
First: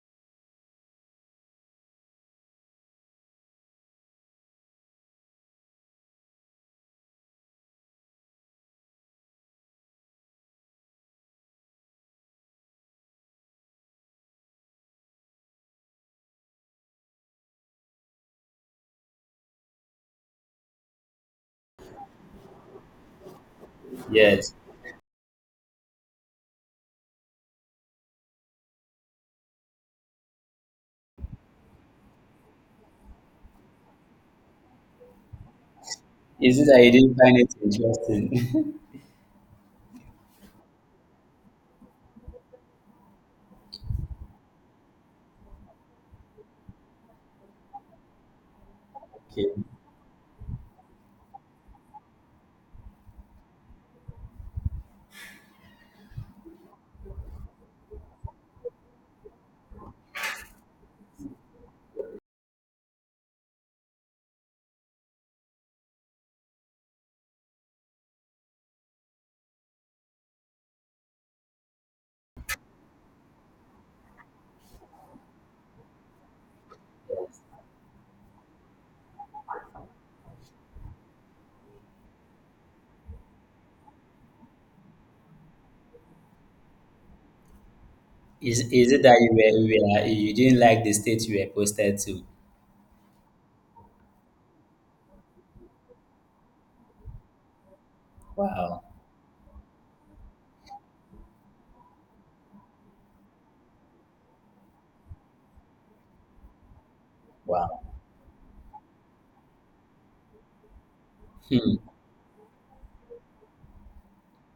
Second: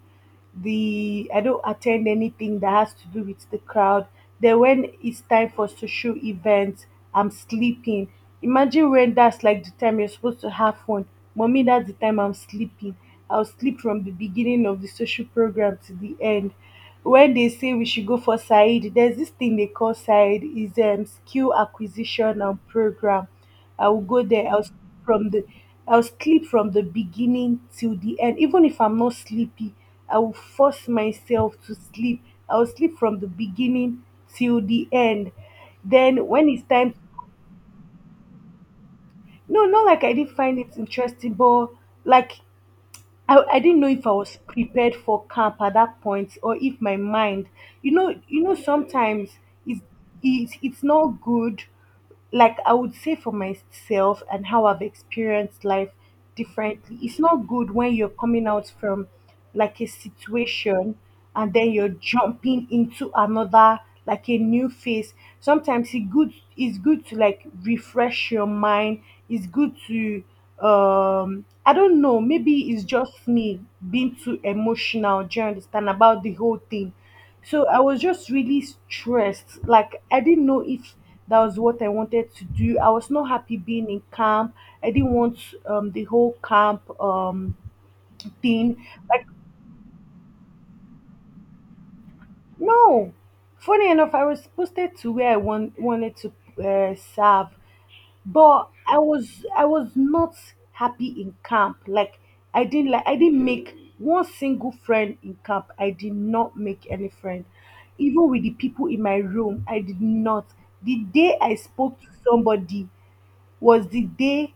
the I don't attend anything that has to do with the crowd. Then when it's time for social events, I'm sleeping. Imagine, when that's like the time you're supposed to have fun, Mommy, that's the time I'm sleeping. I'll sleep from the beginning of the social program to the end. When they say we should go for Said, there's this thing they call Said, is um skill acquisition and program. I will go there.
Yes.
I'll sleep from the, I'll sleep from the beginning till the end. Even if I'm not sleepy, I will force myself to sleep. I'll sleep from the beginning till the end. Then when
Is
it's
it that you
time,
didn't find it interesting?
no, not like I didn't find it interesting, but like I, I didn't know if I was prepared for camp at that point, or if my mind, you know, you know
<laughs>
sometimes
Okay.
it's, it's, it's not good, like I would say, for myself and how I've experienced life differently, it's not good when you're coming out from like a situation and then you're jumping into another, like a new phase. Sometimes it's good, it's good to like refresh your mind. It's good to um I don't know, maybe it's just me being too emotional, do you understand, about the whole thing. So I was just really stressed. Like I didn't know if that was what I wanted to do. I was not happy being in camp. I didn't want um, the whole camp um,
Is
thing.
is it that
Like,
you were you were like, you didn't like the state you were posted to?
no. Funny enough, I was posted to where I want, wanted to uh, serve, but
Wow.
i was i was not happy in camp. Like I didn't like, I didn't make one single friend in camp. I did not make any friend,
Wow.
even with the people in my room. I did not. The day I
Hmm.
spoke to somebody was the day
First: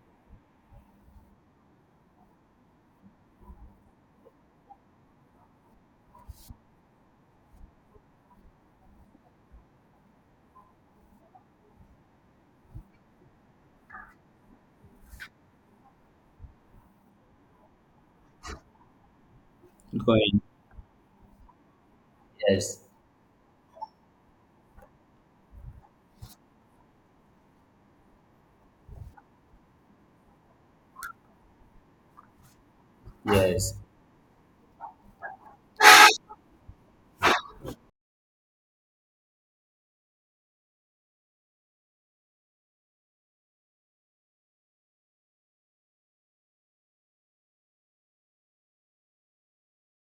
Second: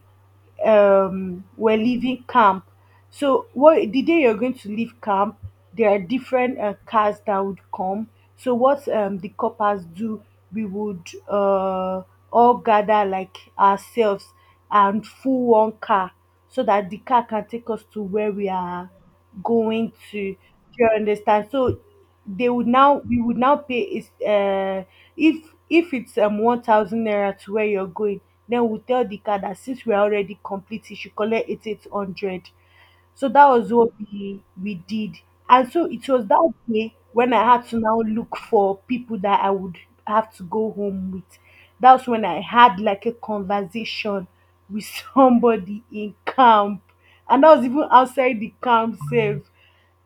um we're leaving camp. So what, the day you're going to leave camp, there are different uh, cars that would come. So what um the coppers do, we would uh all gather like ourselves and full one car so that the car can take us to where we are going to.
Going.
Do you understand? So they would
Yes,
now we would now pay is uh if if it's um one thousand naira to where you're going, then we'll tell the car that since we're already complete you should collect eight 800. So that was
yes.
what we we did. And so it was that day when I had to now look for people that I would have to go home with. That's when I had like a conversation with <laughs> somebody in camp. And that was even outside the camp safe.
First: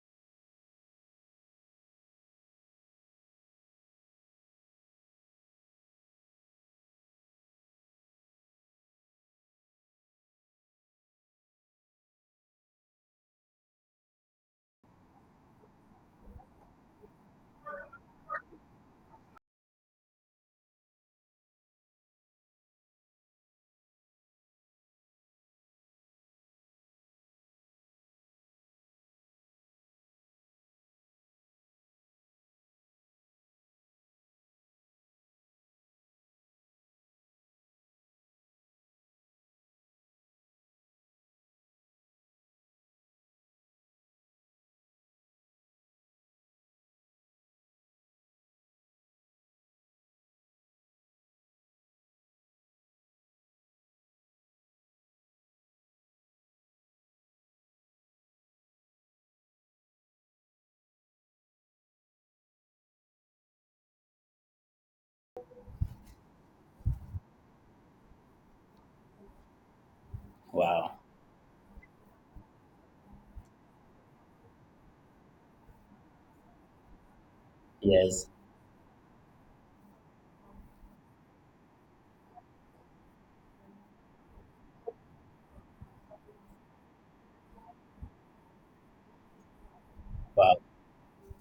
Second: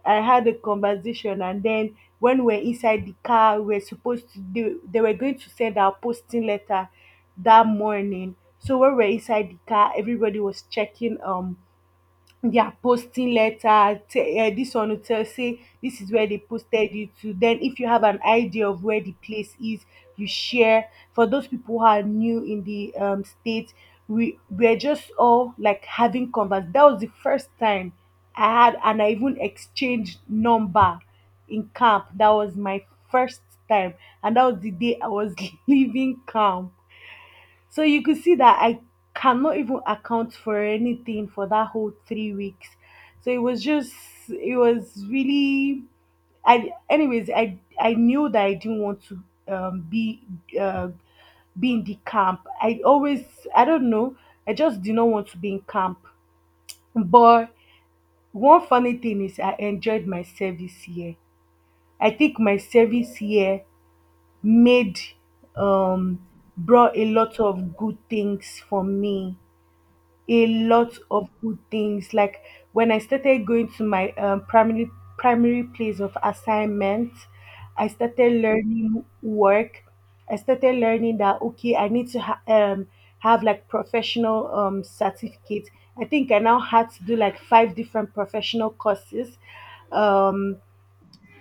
I had a conversation, and then when we were inside the car, we are supposed to, they, they were going to send our posting letter that morning. So when we are inside the car, everybody was checking um they are posting letter te- uh, This one will tell, say this is where they posted you to, then if you have an idea of where the place is you share, for those people who are new in the um state. We we're just all like having converse. That was the first time I had, and I even exchanged number in camp. That was my first time, and that was the day I was <laughs> leaving camp. So you could see that I cannot even account for anything for that whole three weeks. So it was just, it was really, I, anyways, I I knew that I didn't want to um, be uh, be in the camp. I always, I don't know, I just did not want to be in camp. But one funny thing is I enjoyed my service year. I think my service year made, um brought a lot of good things for me, a
Wow.
lot of good things. Like when I started going to my um, primary primary place of assignment, I
Yes.
started learning work. I started learning that okay, I need to ha- um, have like professional um, certificate. I think I now had to do like five different professional courses. Um,
Wow.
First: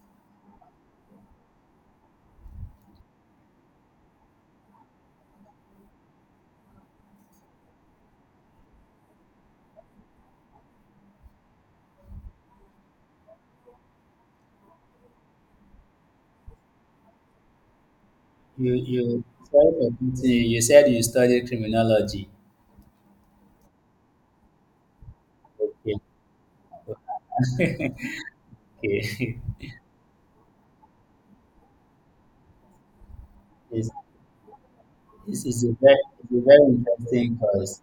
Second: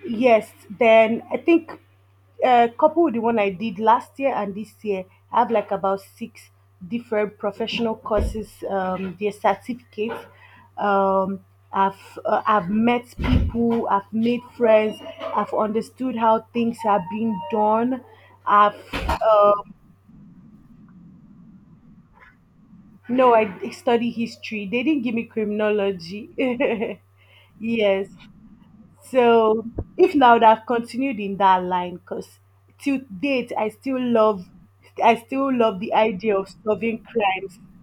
Yes, then I think, uh, couple with the one I did last year and this year, I have like about six different professional courses, um, their certificates. Um, I've uh, I've met people, I've made friends, I've understood how things are being done. I've
You you sorry
um,
for putting you. You said you studied criminology.
no, I study history. They didn't give me
Okay.
criminology. <laughs> Yes.
Okay.
So if now that have continued in that line, because till date I
<laughs> it's,
still love, I
it's,
still
it's a
love the
very it's
idea
a
of
very
solving
interesting
crimes.
course.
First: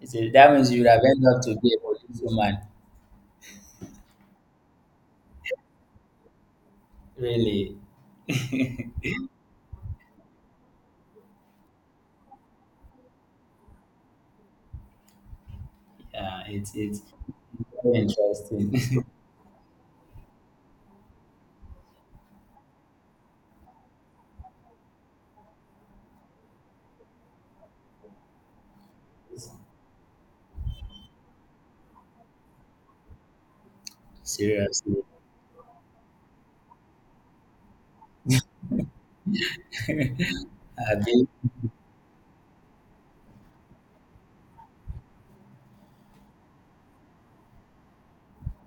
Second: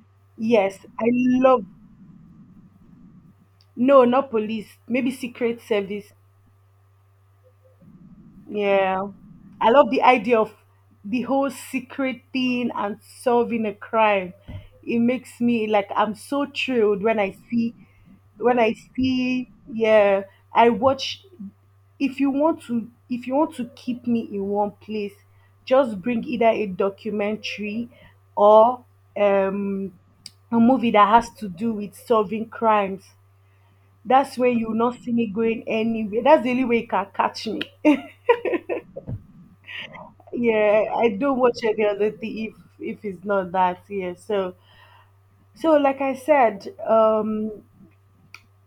It's a, that means
Yes,
you would have
I
ended up to
love.
be a policewoman.
No, not police. Maybe secret service.
Really.
Yeah, I love the idea of the whole secret thing and solving a crime. It makes me like I'm
Yeah.
so
It's it's
thrilled when I see
very
when
interesting.
I see, yeah, I watch, if you want to, if you want to keep me in one place, just bring either a documentary or um a movie that has to do with solving crimes.
<laughs>
That's when you will not
Seriously.
see
<laughs>
me going anywhere. That's the only way you can catch me. <laughs> Yeah, I
Abi,
don't watch any other thing, if if it's not that. Yeah. So, so like I said, um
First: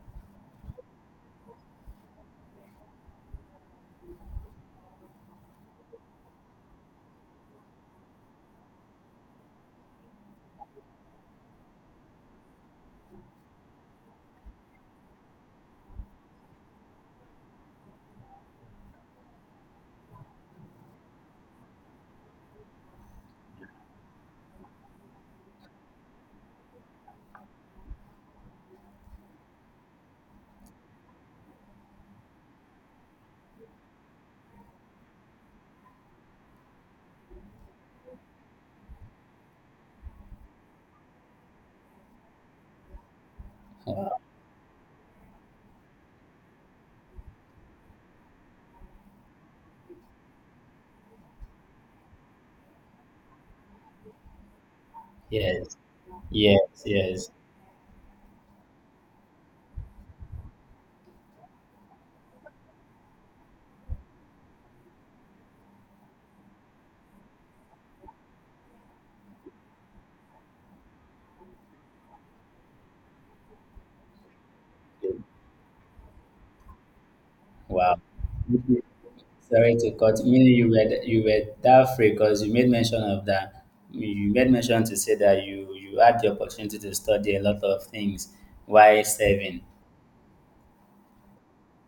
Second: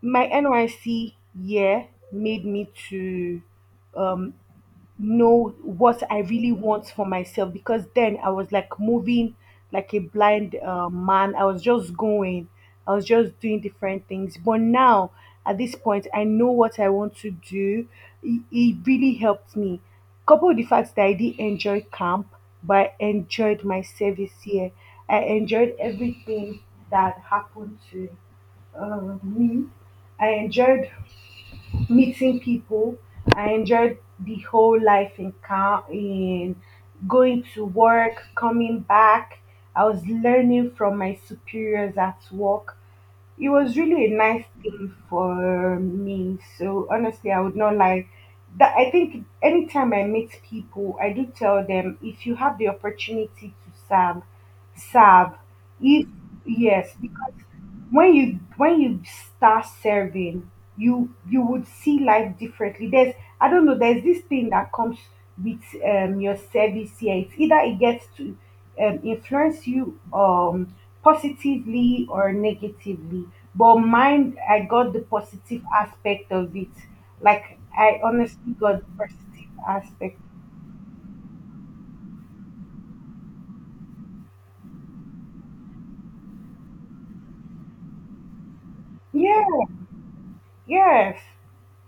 my nyc year made me to um know what I really want for myself, because then I was like moving like a blind uh, man. I was just going, I was just doing different things. But now at this point, I know what I want to do. It, it really helped me. Couple with the fact that I did enjoy camp, but I enjoyed my service here. I enjoyed everything that happened to uh, me. I enjoyed meeting people. I enjoyed the whole life in ca- in going to work, coming back. I was learning from my superiors at work. It was really a nice day for me. So honestly, I would not lie. That I think anytime I meet people, I do tell them, if you have the opportunity to serve, serve.
yes.
If,
Yes,
yes,
yes.
because when you when you start serving, you you would see life differently. There's, I don't know. There's this thing that comes with um your service here. It's either it gets to um, influence you um, positively or negatively. But mine, I got the positive aspect of it. Like
Wow.
I honestly got the positive
Sorry to
aspect.
cut. Meaning you were you were that free because you made mention of that. You made mention to say that you you had the opportunity to study a lot of things while
Yeah.
serving.
Yes,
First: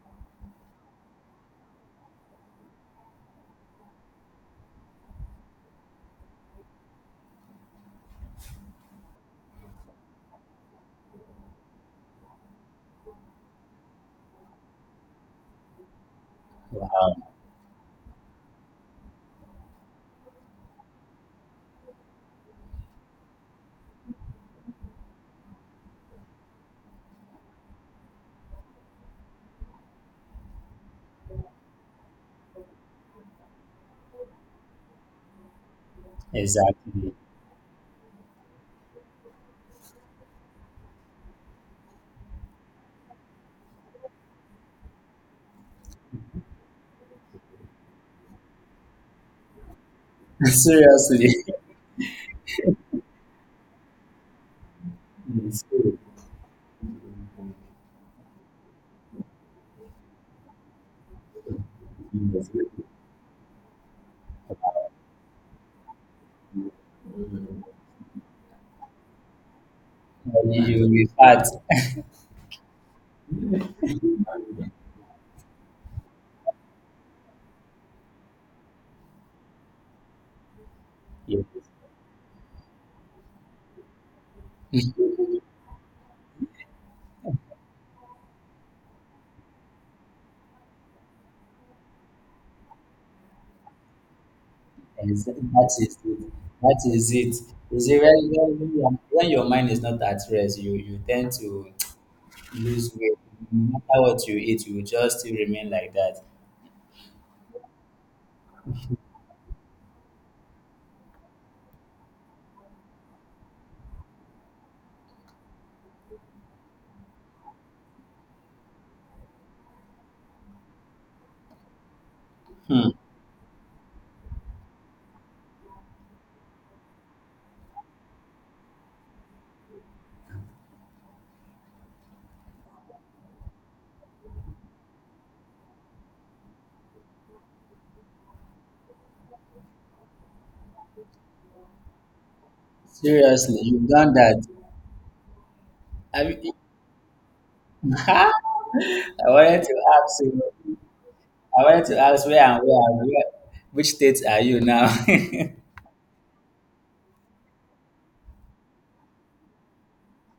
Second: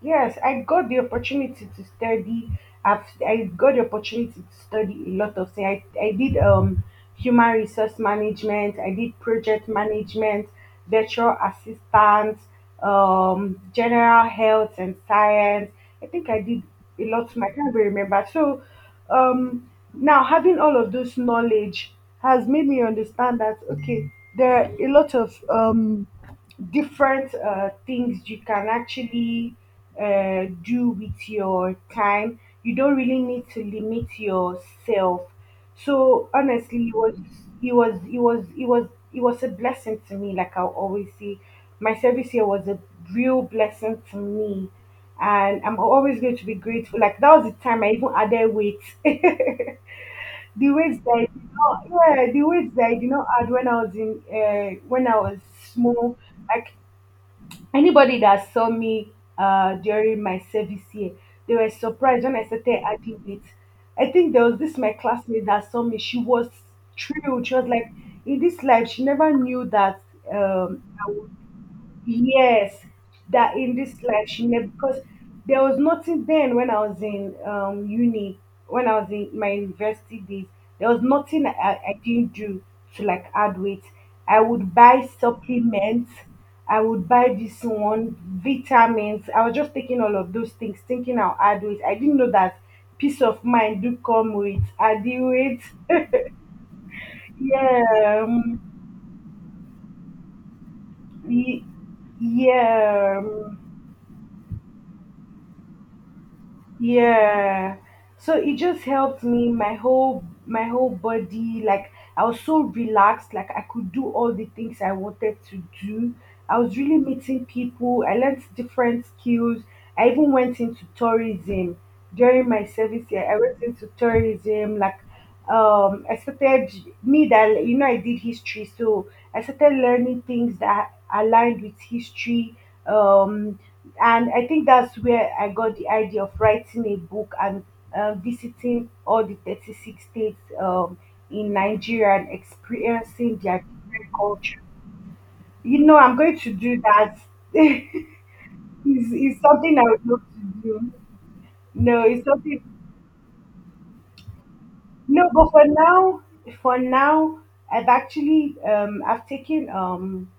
yes, I got the opportunity to study. I've, I got the opportunity to study a lot of things. I, I did um human resource management. I did project management, virtual assistant, um general health and science. I think I did a
Um,
lot. I can't really remember. So, um, now having all of this knowledge has made me understand that okay, there are a lot of um different uh, things you can actually uh, do with your time. You don't really need to limit yourself. So honestly, it
exactly.
was it was it was it was it was a blessing to me. Like I always say, my service here was a real blessing to me, and I'm always going to be grateful. Like that was the time I even added weight. <laughs>
<laughs>
The weight that I
Seriously.
did not, yeah, the weight that I did not add when I was in, uh, when I was
Yes, yes.
small, like anybody that saw me uh, during my service year, they were surprised when I
You
started adding weight. I think there was this my classmate that saw me. She was thrilled. She was like, in this life, she never knew that um,
you be fat. <laughs>
yes, that in this life she never, because there was nothing then when I was in um uni, when I was in my university days, there was
Yes,
nothing I, I didn't do to like add weight. I would buy supplements, I would buy this one, vitamins. I was just taking all of those things, thinking I'll add weight. I didn't know that peace of mind do come with
yes,
adding weight.
that is it. That is it. You see,
Yeah,
when, when,
um,
when your when your mind is not at rest, you, you tend
ye-
to lose weight.
yeah. um,
No matter what you eat, you will just still remain like that.
Yeah. So it just helped me, my whole my whole body. Like I was so relaxed, like I could do all the things I wanted to do. I was really meeting people. I learned different skills. I even went into tourism during my
Hmm.
service year. I went into tourism, like um I started, me that you know I did history, so I started learning things that aligned with history. Um, and I think that's where I got the idea of writing a book and uh, visiting all the thirty-six states um, in Nigeria and experiencing
Seriously,
their
you've
different
done that.
culture. You know, I'm
Have
going to
you?
do that. <laughs> it's,
<laughs> I
it's
wanted to
something I would love
ask
to
you.
do.
I wanted to
No, it's
ask where
something.
and where, and where which states are you now?
No, but
<laughs>
for now, for now, I've actually um I've taken um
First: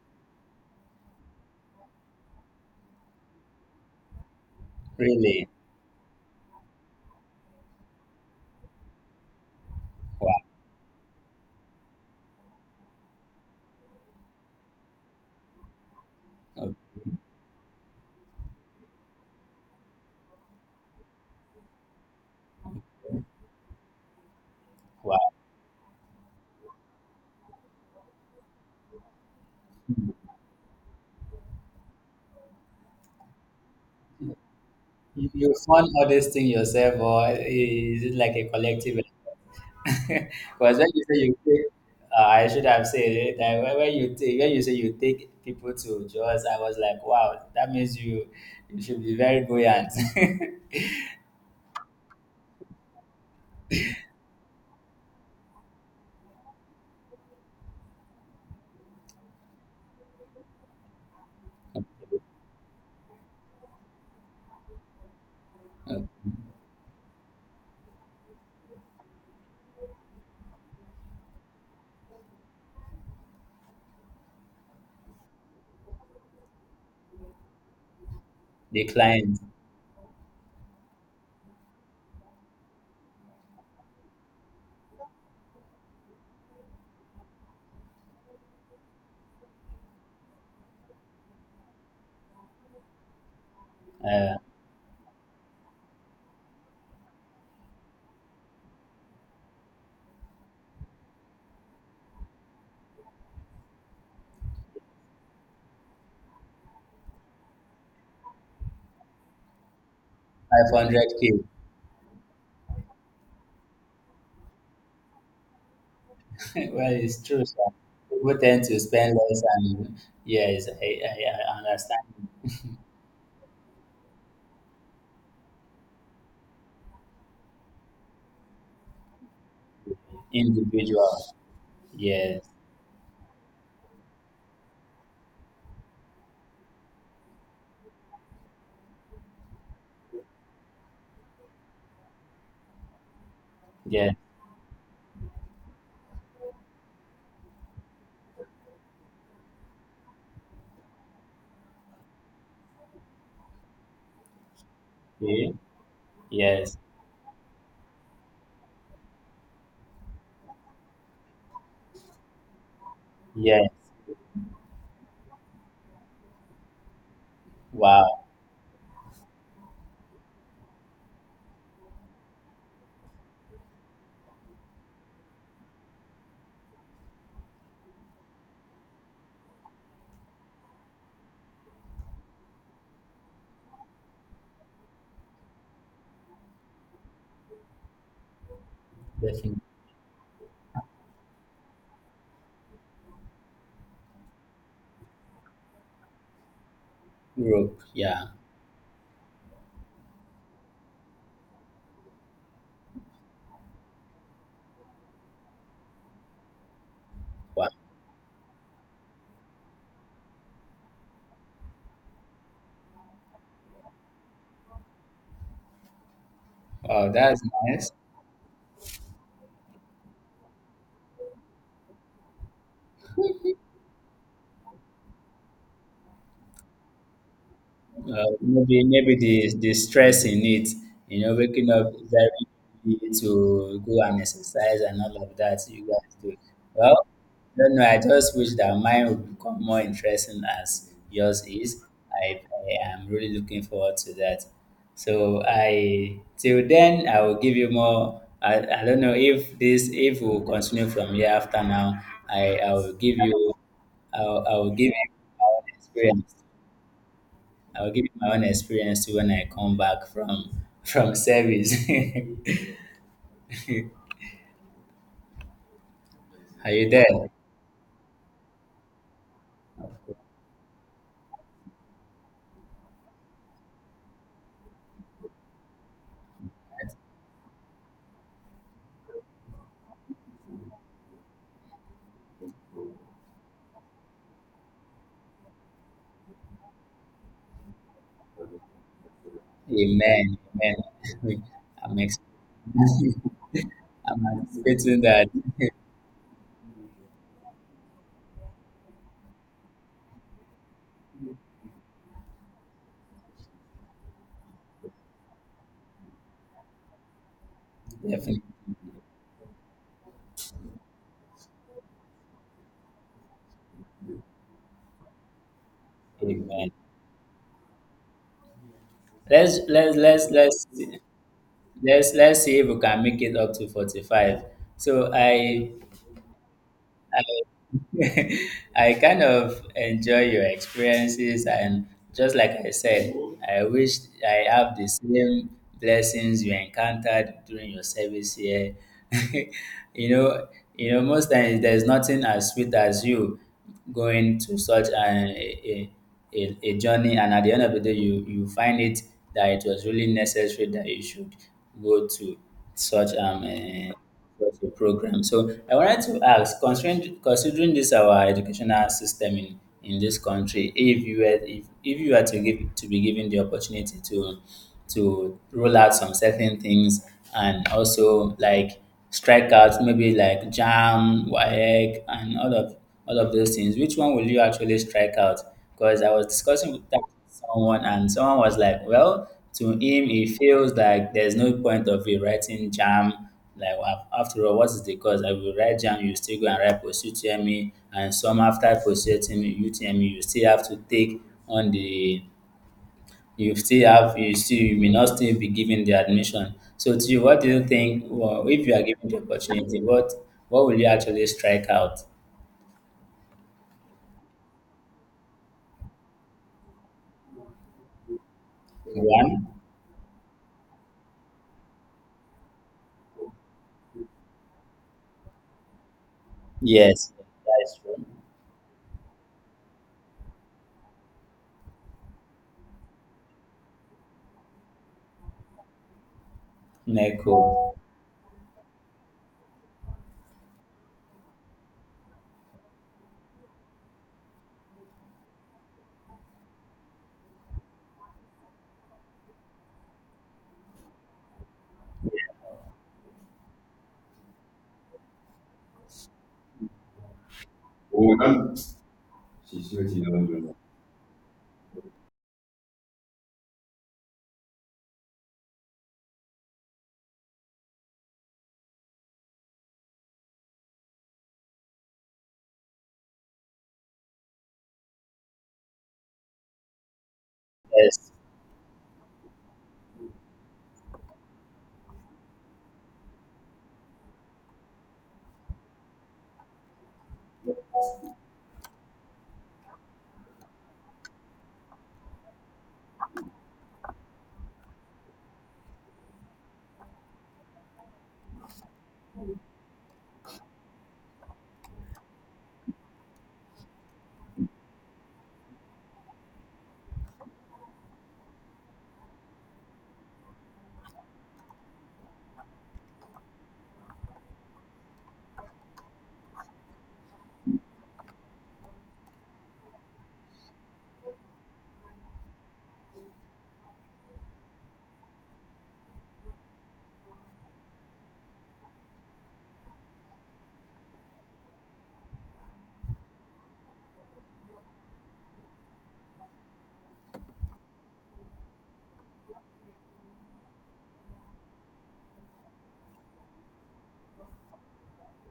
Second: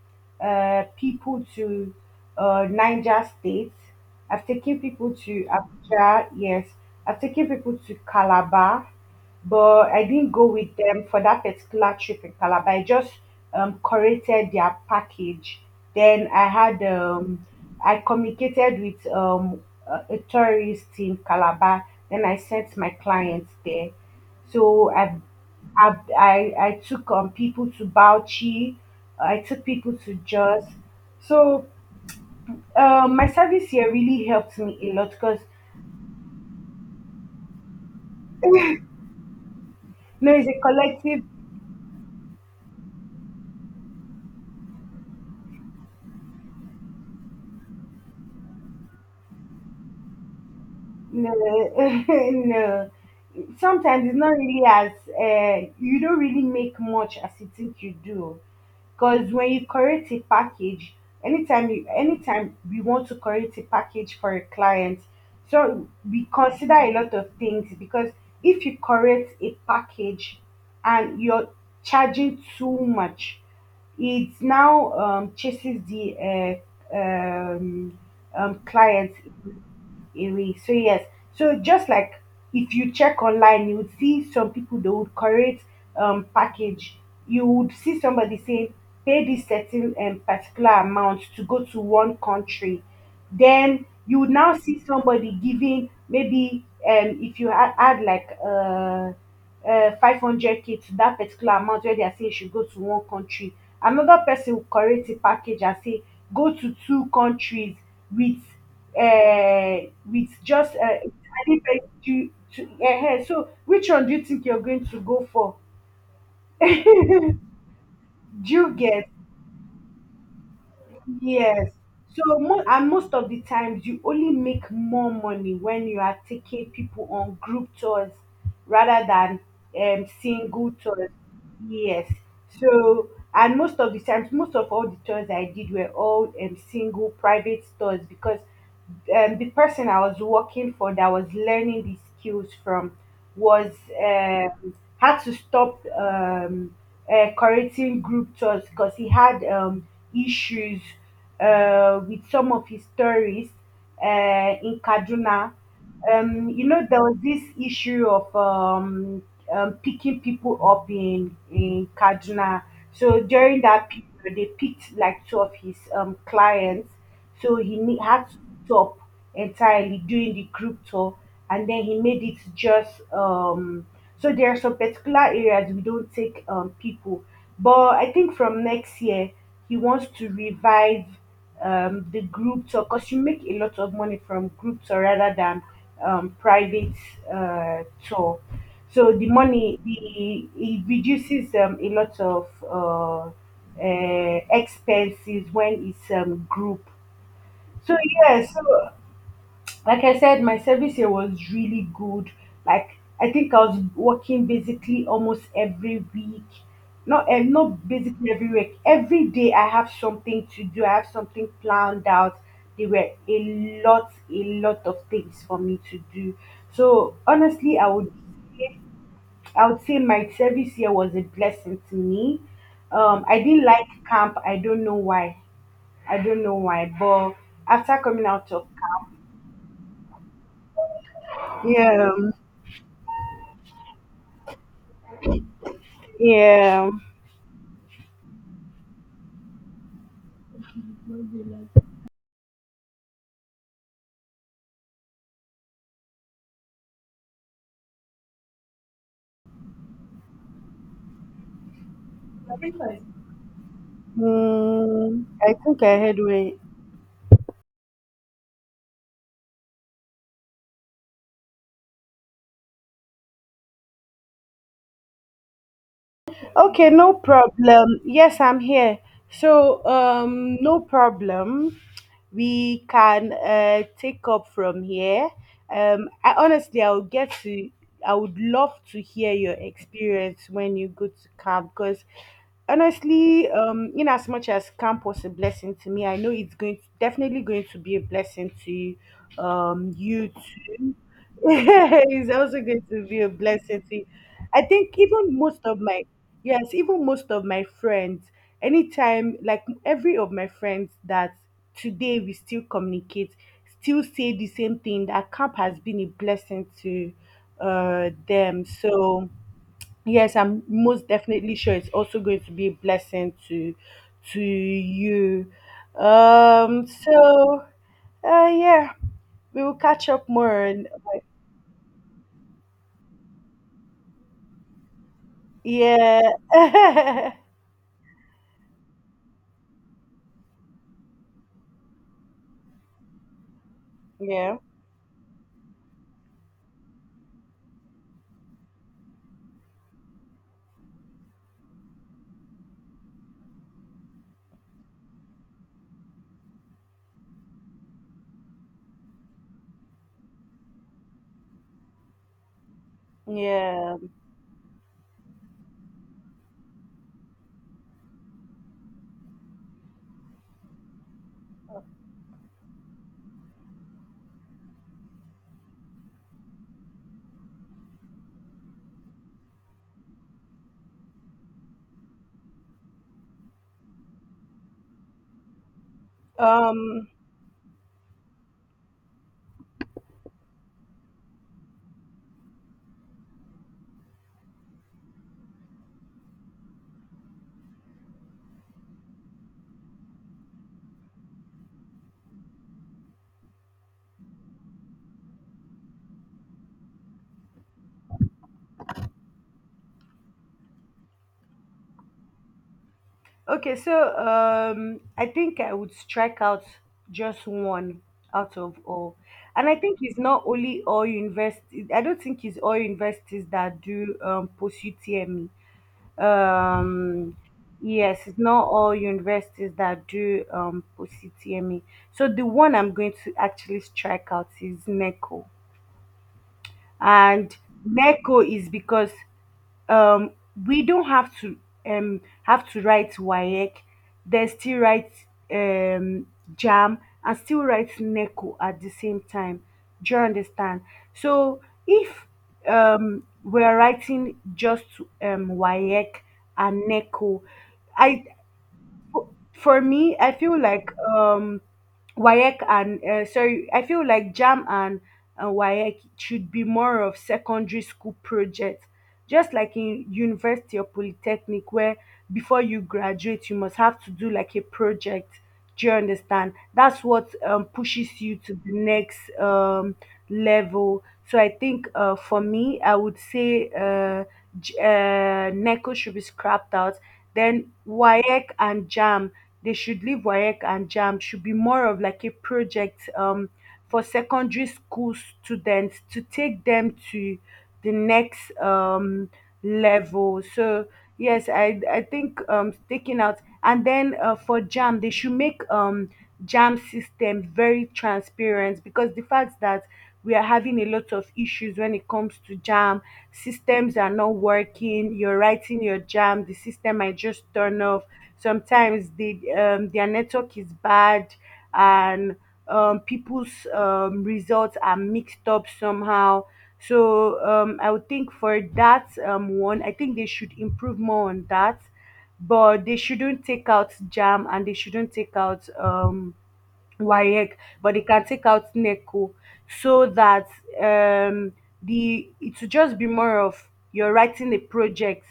uh people to uh Niger State. I've taken people to
Really?
Abuja, yes. I've taken people to Calabar, but I didn't
Wow.
go with them for that particular trip in Calabar. I just um curated their package. Then I
Oh.
had um I communicated with um a a tourist in Calabar. Then I sent my clients there, so I,
Wow.
I, I, I took um, people to Bauchi, I took people to Jos. So um, my service here really helped me a lot,
You,
because
you fund all this thing yourself, or is it like a collective? <laughs>
you know, it's a
Because when you say
collective.
you take, uh, I should have said it. That when when you take, when you say you take people to jaws, I was like, wow, that means you, you should be very buoyant. <laughs>
No, <laughs> no. Sometimes it's not really as uh, you don't really make much as you think you do. Because when you create a package, anytime you anytime we want to create a package for a client, so we consider a lot of things. Because if you create a package and you're charging too much, it now um, chases the uh, um, um,
The
clients
client,
a reach. So yes, so just like, if you check online, you would see some people they would create um package. You would see somebody saying pay this certain um, particular amount to go to one country. Then you would
uh,
now see somebody giving, maybe um if you add, add like uh uh five hundred k to that particular amount where they are saying you should go to one country. Another person will create a package and say go to two countries with uh, with just uh,
five hundred k.
adding pay- to, to, uh, hey, so which one do you think you're going to go for?
<laughs> Well, it's true, sir. People
Do
tend
you
to
get?
spend less, and yes, I, I, I
Yes.
understand.
So mo- and most of the times you only make more money when you are taking people on group tours rather than um single tours.
Individual,
Yes.
yes,
So and most of the times, most of all the tours I did were all um single private tours, because um the person I was working for, that was learning the skills from, was
yes,
um, had to stop um, uh, correcting group chats because he had um, issues uh, with some of his stories uh, in Kaduna.
eh,
Um, you
yes,
know, there was this issue of um, um, picking people up in in Kaduna. So during
yes.
that period, they picked like two of his um, clients, so he ne-
Wow,
had to stop entirely doing the group tour, and then he made it just. Um, So there are some particular areas we don't take um, people, but I think from next year he wants to revive um, the group tour, because you make a lot of money from group tour rather than um, private uh, tour. So the
definitely.
money the it reduces um, a lot of. Uh, uh, expenses when it's um, group.
Europe,
So
yeah.
yeah, so like I said, my service here was really good. Like, I think I was working basically almost every week. Not eh,
Wow.
not basically every week. Every day I have something to do. I have something planned out. There were a lot, a lot of things for me to do.
Wow,
So
that's
honestly, I
nice.
would say- I would say my service here was a blessing to me. Um, I didn't like camp. I don't know why. I don't know why, but after coming
Uh,
out of.
maybe maybe the the stress in it, you know, waking up
Yeah,
very early to go and exercise and all of that you guys do.
yeah.
Well, no, no, I just wish that mine would become more interesting as yours is. I, I am really looking forward to that. So I till then I will give you more. I, I don't know if this if we'll continue from here after now. I, I will
Mm,
give you I, will- I will give you
I
our
think I had
experience.
one.
I'll give you my own experience too when I come back from from service. <laughs> Are you
Okay,
there?
no problem. Yes, I'm here. So, um, no problem. We can uh, take up from here. Um, I honestly, I would get to. I would love to hear your experience when you go to camp, because honestly, um, in as much as camp was a blessing to me, I know it's going definitely going to be a blessing to um you
Amen.
too.
Amen.
<laughs>
I'm ex-
It's also going
<laughs>
to be a blessing to you.
I'm
I think
anticipating that.
even most of my Yes, even most of my friends, anytime, like every of my friends that today we still communicate, still say the same thing: that camp has been a blessing to uh,
Definitely.
them. So, yes, I'm most definitely sure it's also going to be a blessing to to you.
Amen.
Um, so, uh, yeah,
Let's
we will
let's
catch
let's
up more.
let's
And, uh,
let's let's see if we can make it up to forty five. So I
yeah, <laughs>
<laughs> I kind of enjoy your experiences, and just like I said, I wish I
yeah,
have the same blessings you encountered during your service here. <laughs> you know, you know, most times there's nothing as sweet as you going to such an, a, a, a a journey, and at the end of the day, you you find it that it was really necessary that you should go to such um. Uh,
yeah.
across the program. So I wanted to ask, considering considering this our educational system in, in this country, if you were if, if you were to give to be given the opportunity to to roll out some certain things, and also like strike out maybe like jam, WAEC, and all of all of those things, which one will you actually strike out? Because I was discussing with that
Um,
someone, and someone was like, well, to him, he feels like there's no point of you writing jam, like af- after all, what is the cause? I will write down, you still go and write post U T M E, and some after post U T M E U T M E, you still have to take on the, you still have, you still, you may not still be given the admission. So to you, what do you think, well, if you are given the opportunity, what, what will you actually strike out?
Okay, so um, I think I would strike out just one out of all.
One?
And I think it's not only all universities, I don't think it's all universities that do um, pursue T M E.
Yes,
Um,
that's true.
yes, it's not all universities that do um, pursue T M E. So the one I'm going to actually strike out is NECO.
Neko.
And NECO is because um we don't have to um have to write WAEC. They still write um JAM and still write NECO at the same time. Do you understand? So if um we're writing just um WAEC and NECO, I
Oh.
for me, I feel like um, Wayek and uh, sorry, I feel like Jam and uh, Wayek should be more of secondary school projects, just like in university or polytechnic, where before you graduate, you must have to do like a project. Do you understand? That's what um,
Yes.
pushes you to the next um, level. So I think uh, for me, I would say. Uh, J- uh, Neko should be scrapped out. Then Wayek and Jam, they should leave Wayek and Jam. Should be more of like a project um, for secondary school students, to take them to the next um, level. So yes, I I think um, taking out, and then uh, for Jam, they should make um, Jam system very transparent, because the fact that we are having a lot of issues when it comes to JAM, systems are not working, you're writing your JAM, the system might just turn off. Sometimes the um, their network is bad, and um, people's um, results are mixed up somehow. So um, I would think for that um, one, I think they should improve more on that, but they shouldn't take out jam and they shouldn't take out um WAEC, but they can take out NECO, so that um, the it will just be more of you're writing a project.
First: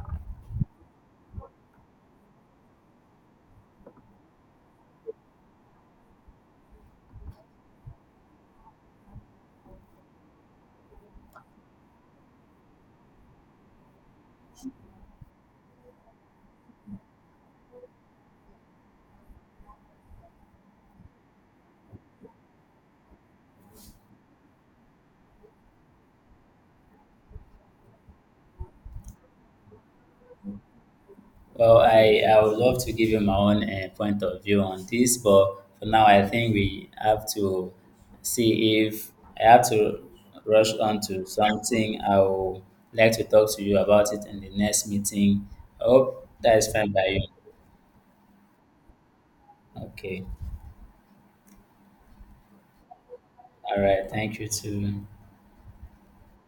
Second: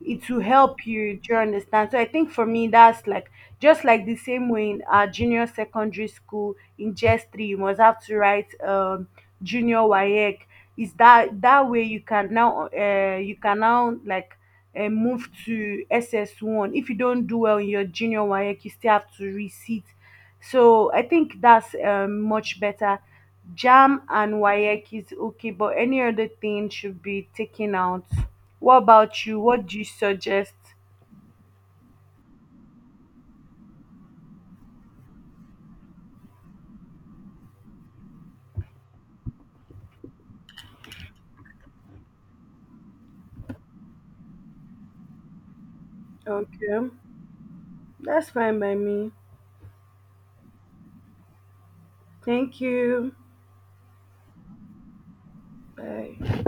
It will help you. Do you understand? So I think for me that's like, just like the same way in our junior secondary school, in G E S three you must have to write um, junior WAEC. Is that that way you can now uh, you can now like uh, move to S S one? If you don't do well in your junior WAEC you still have to resit, so I think that's um, much better. Jam and Wayek is okay, but any other thing should be taken out. What about you? What do you suggest?
Well, I, I would love to give you my own uh, point of view on this, but for now, I think we have to see if I have to rush on to something. I would like to talk to you about it in the next meeting. I hope that is
Okay,
fine by you.
that's fine by me.
Okay.
Thank you.
All right. Thank you too.
Bye.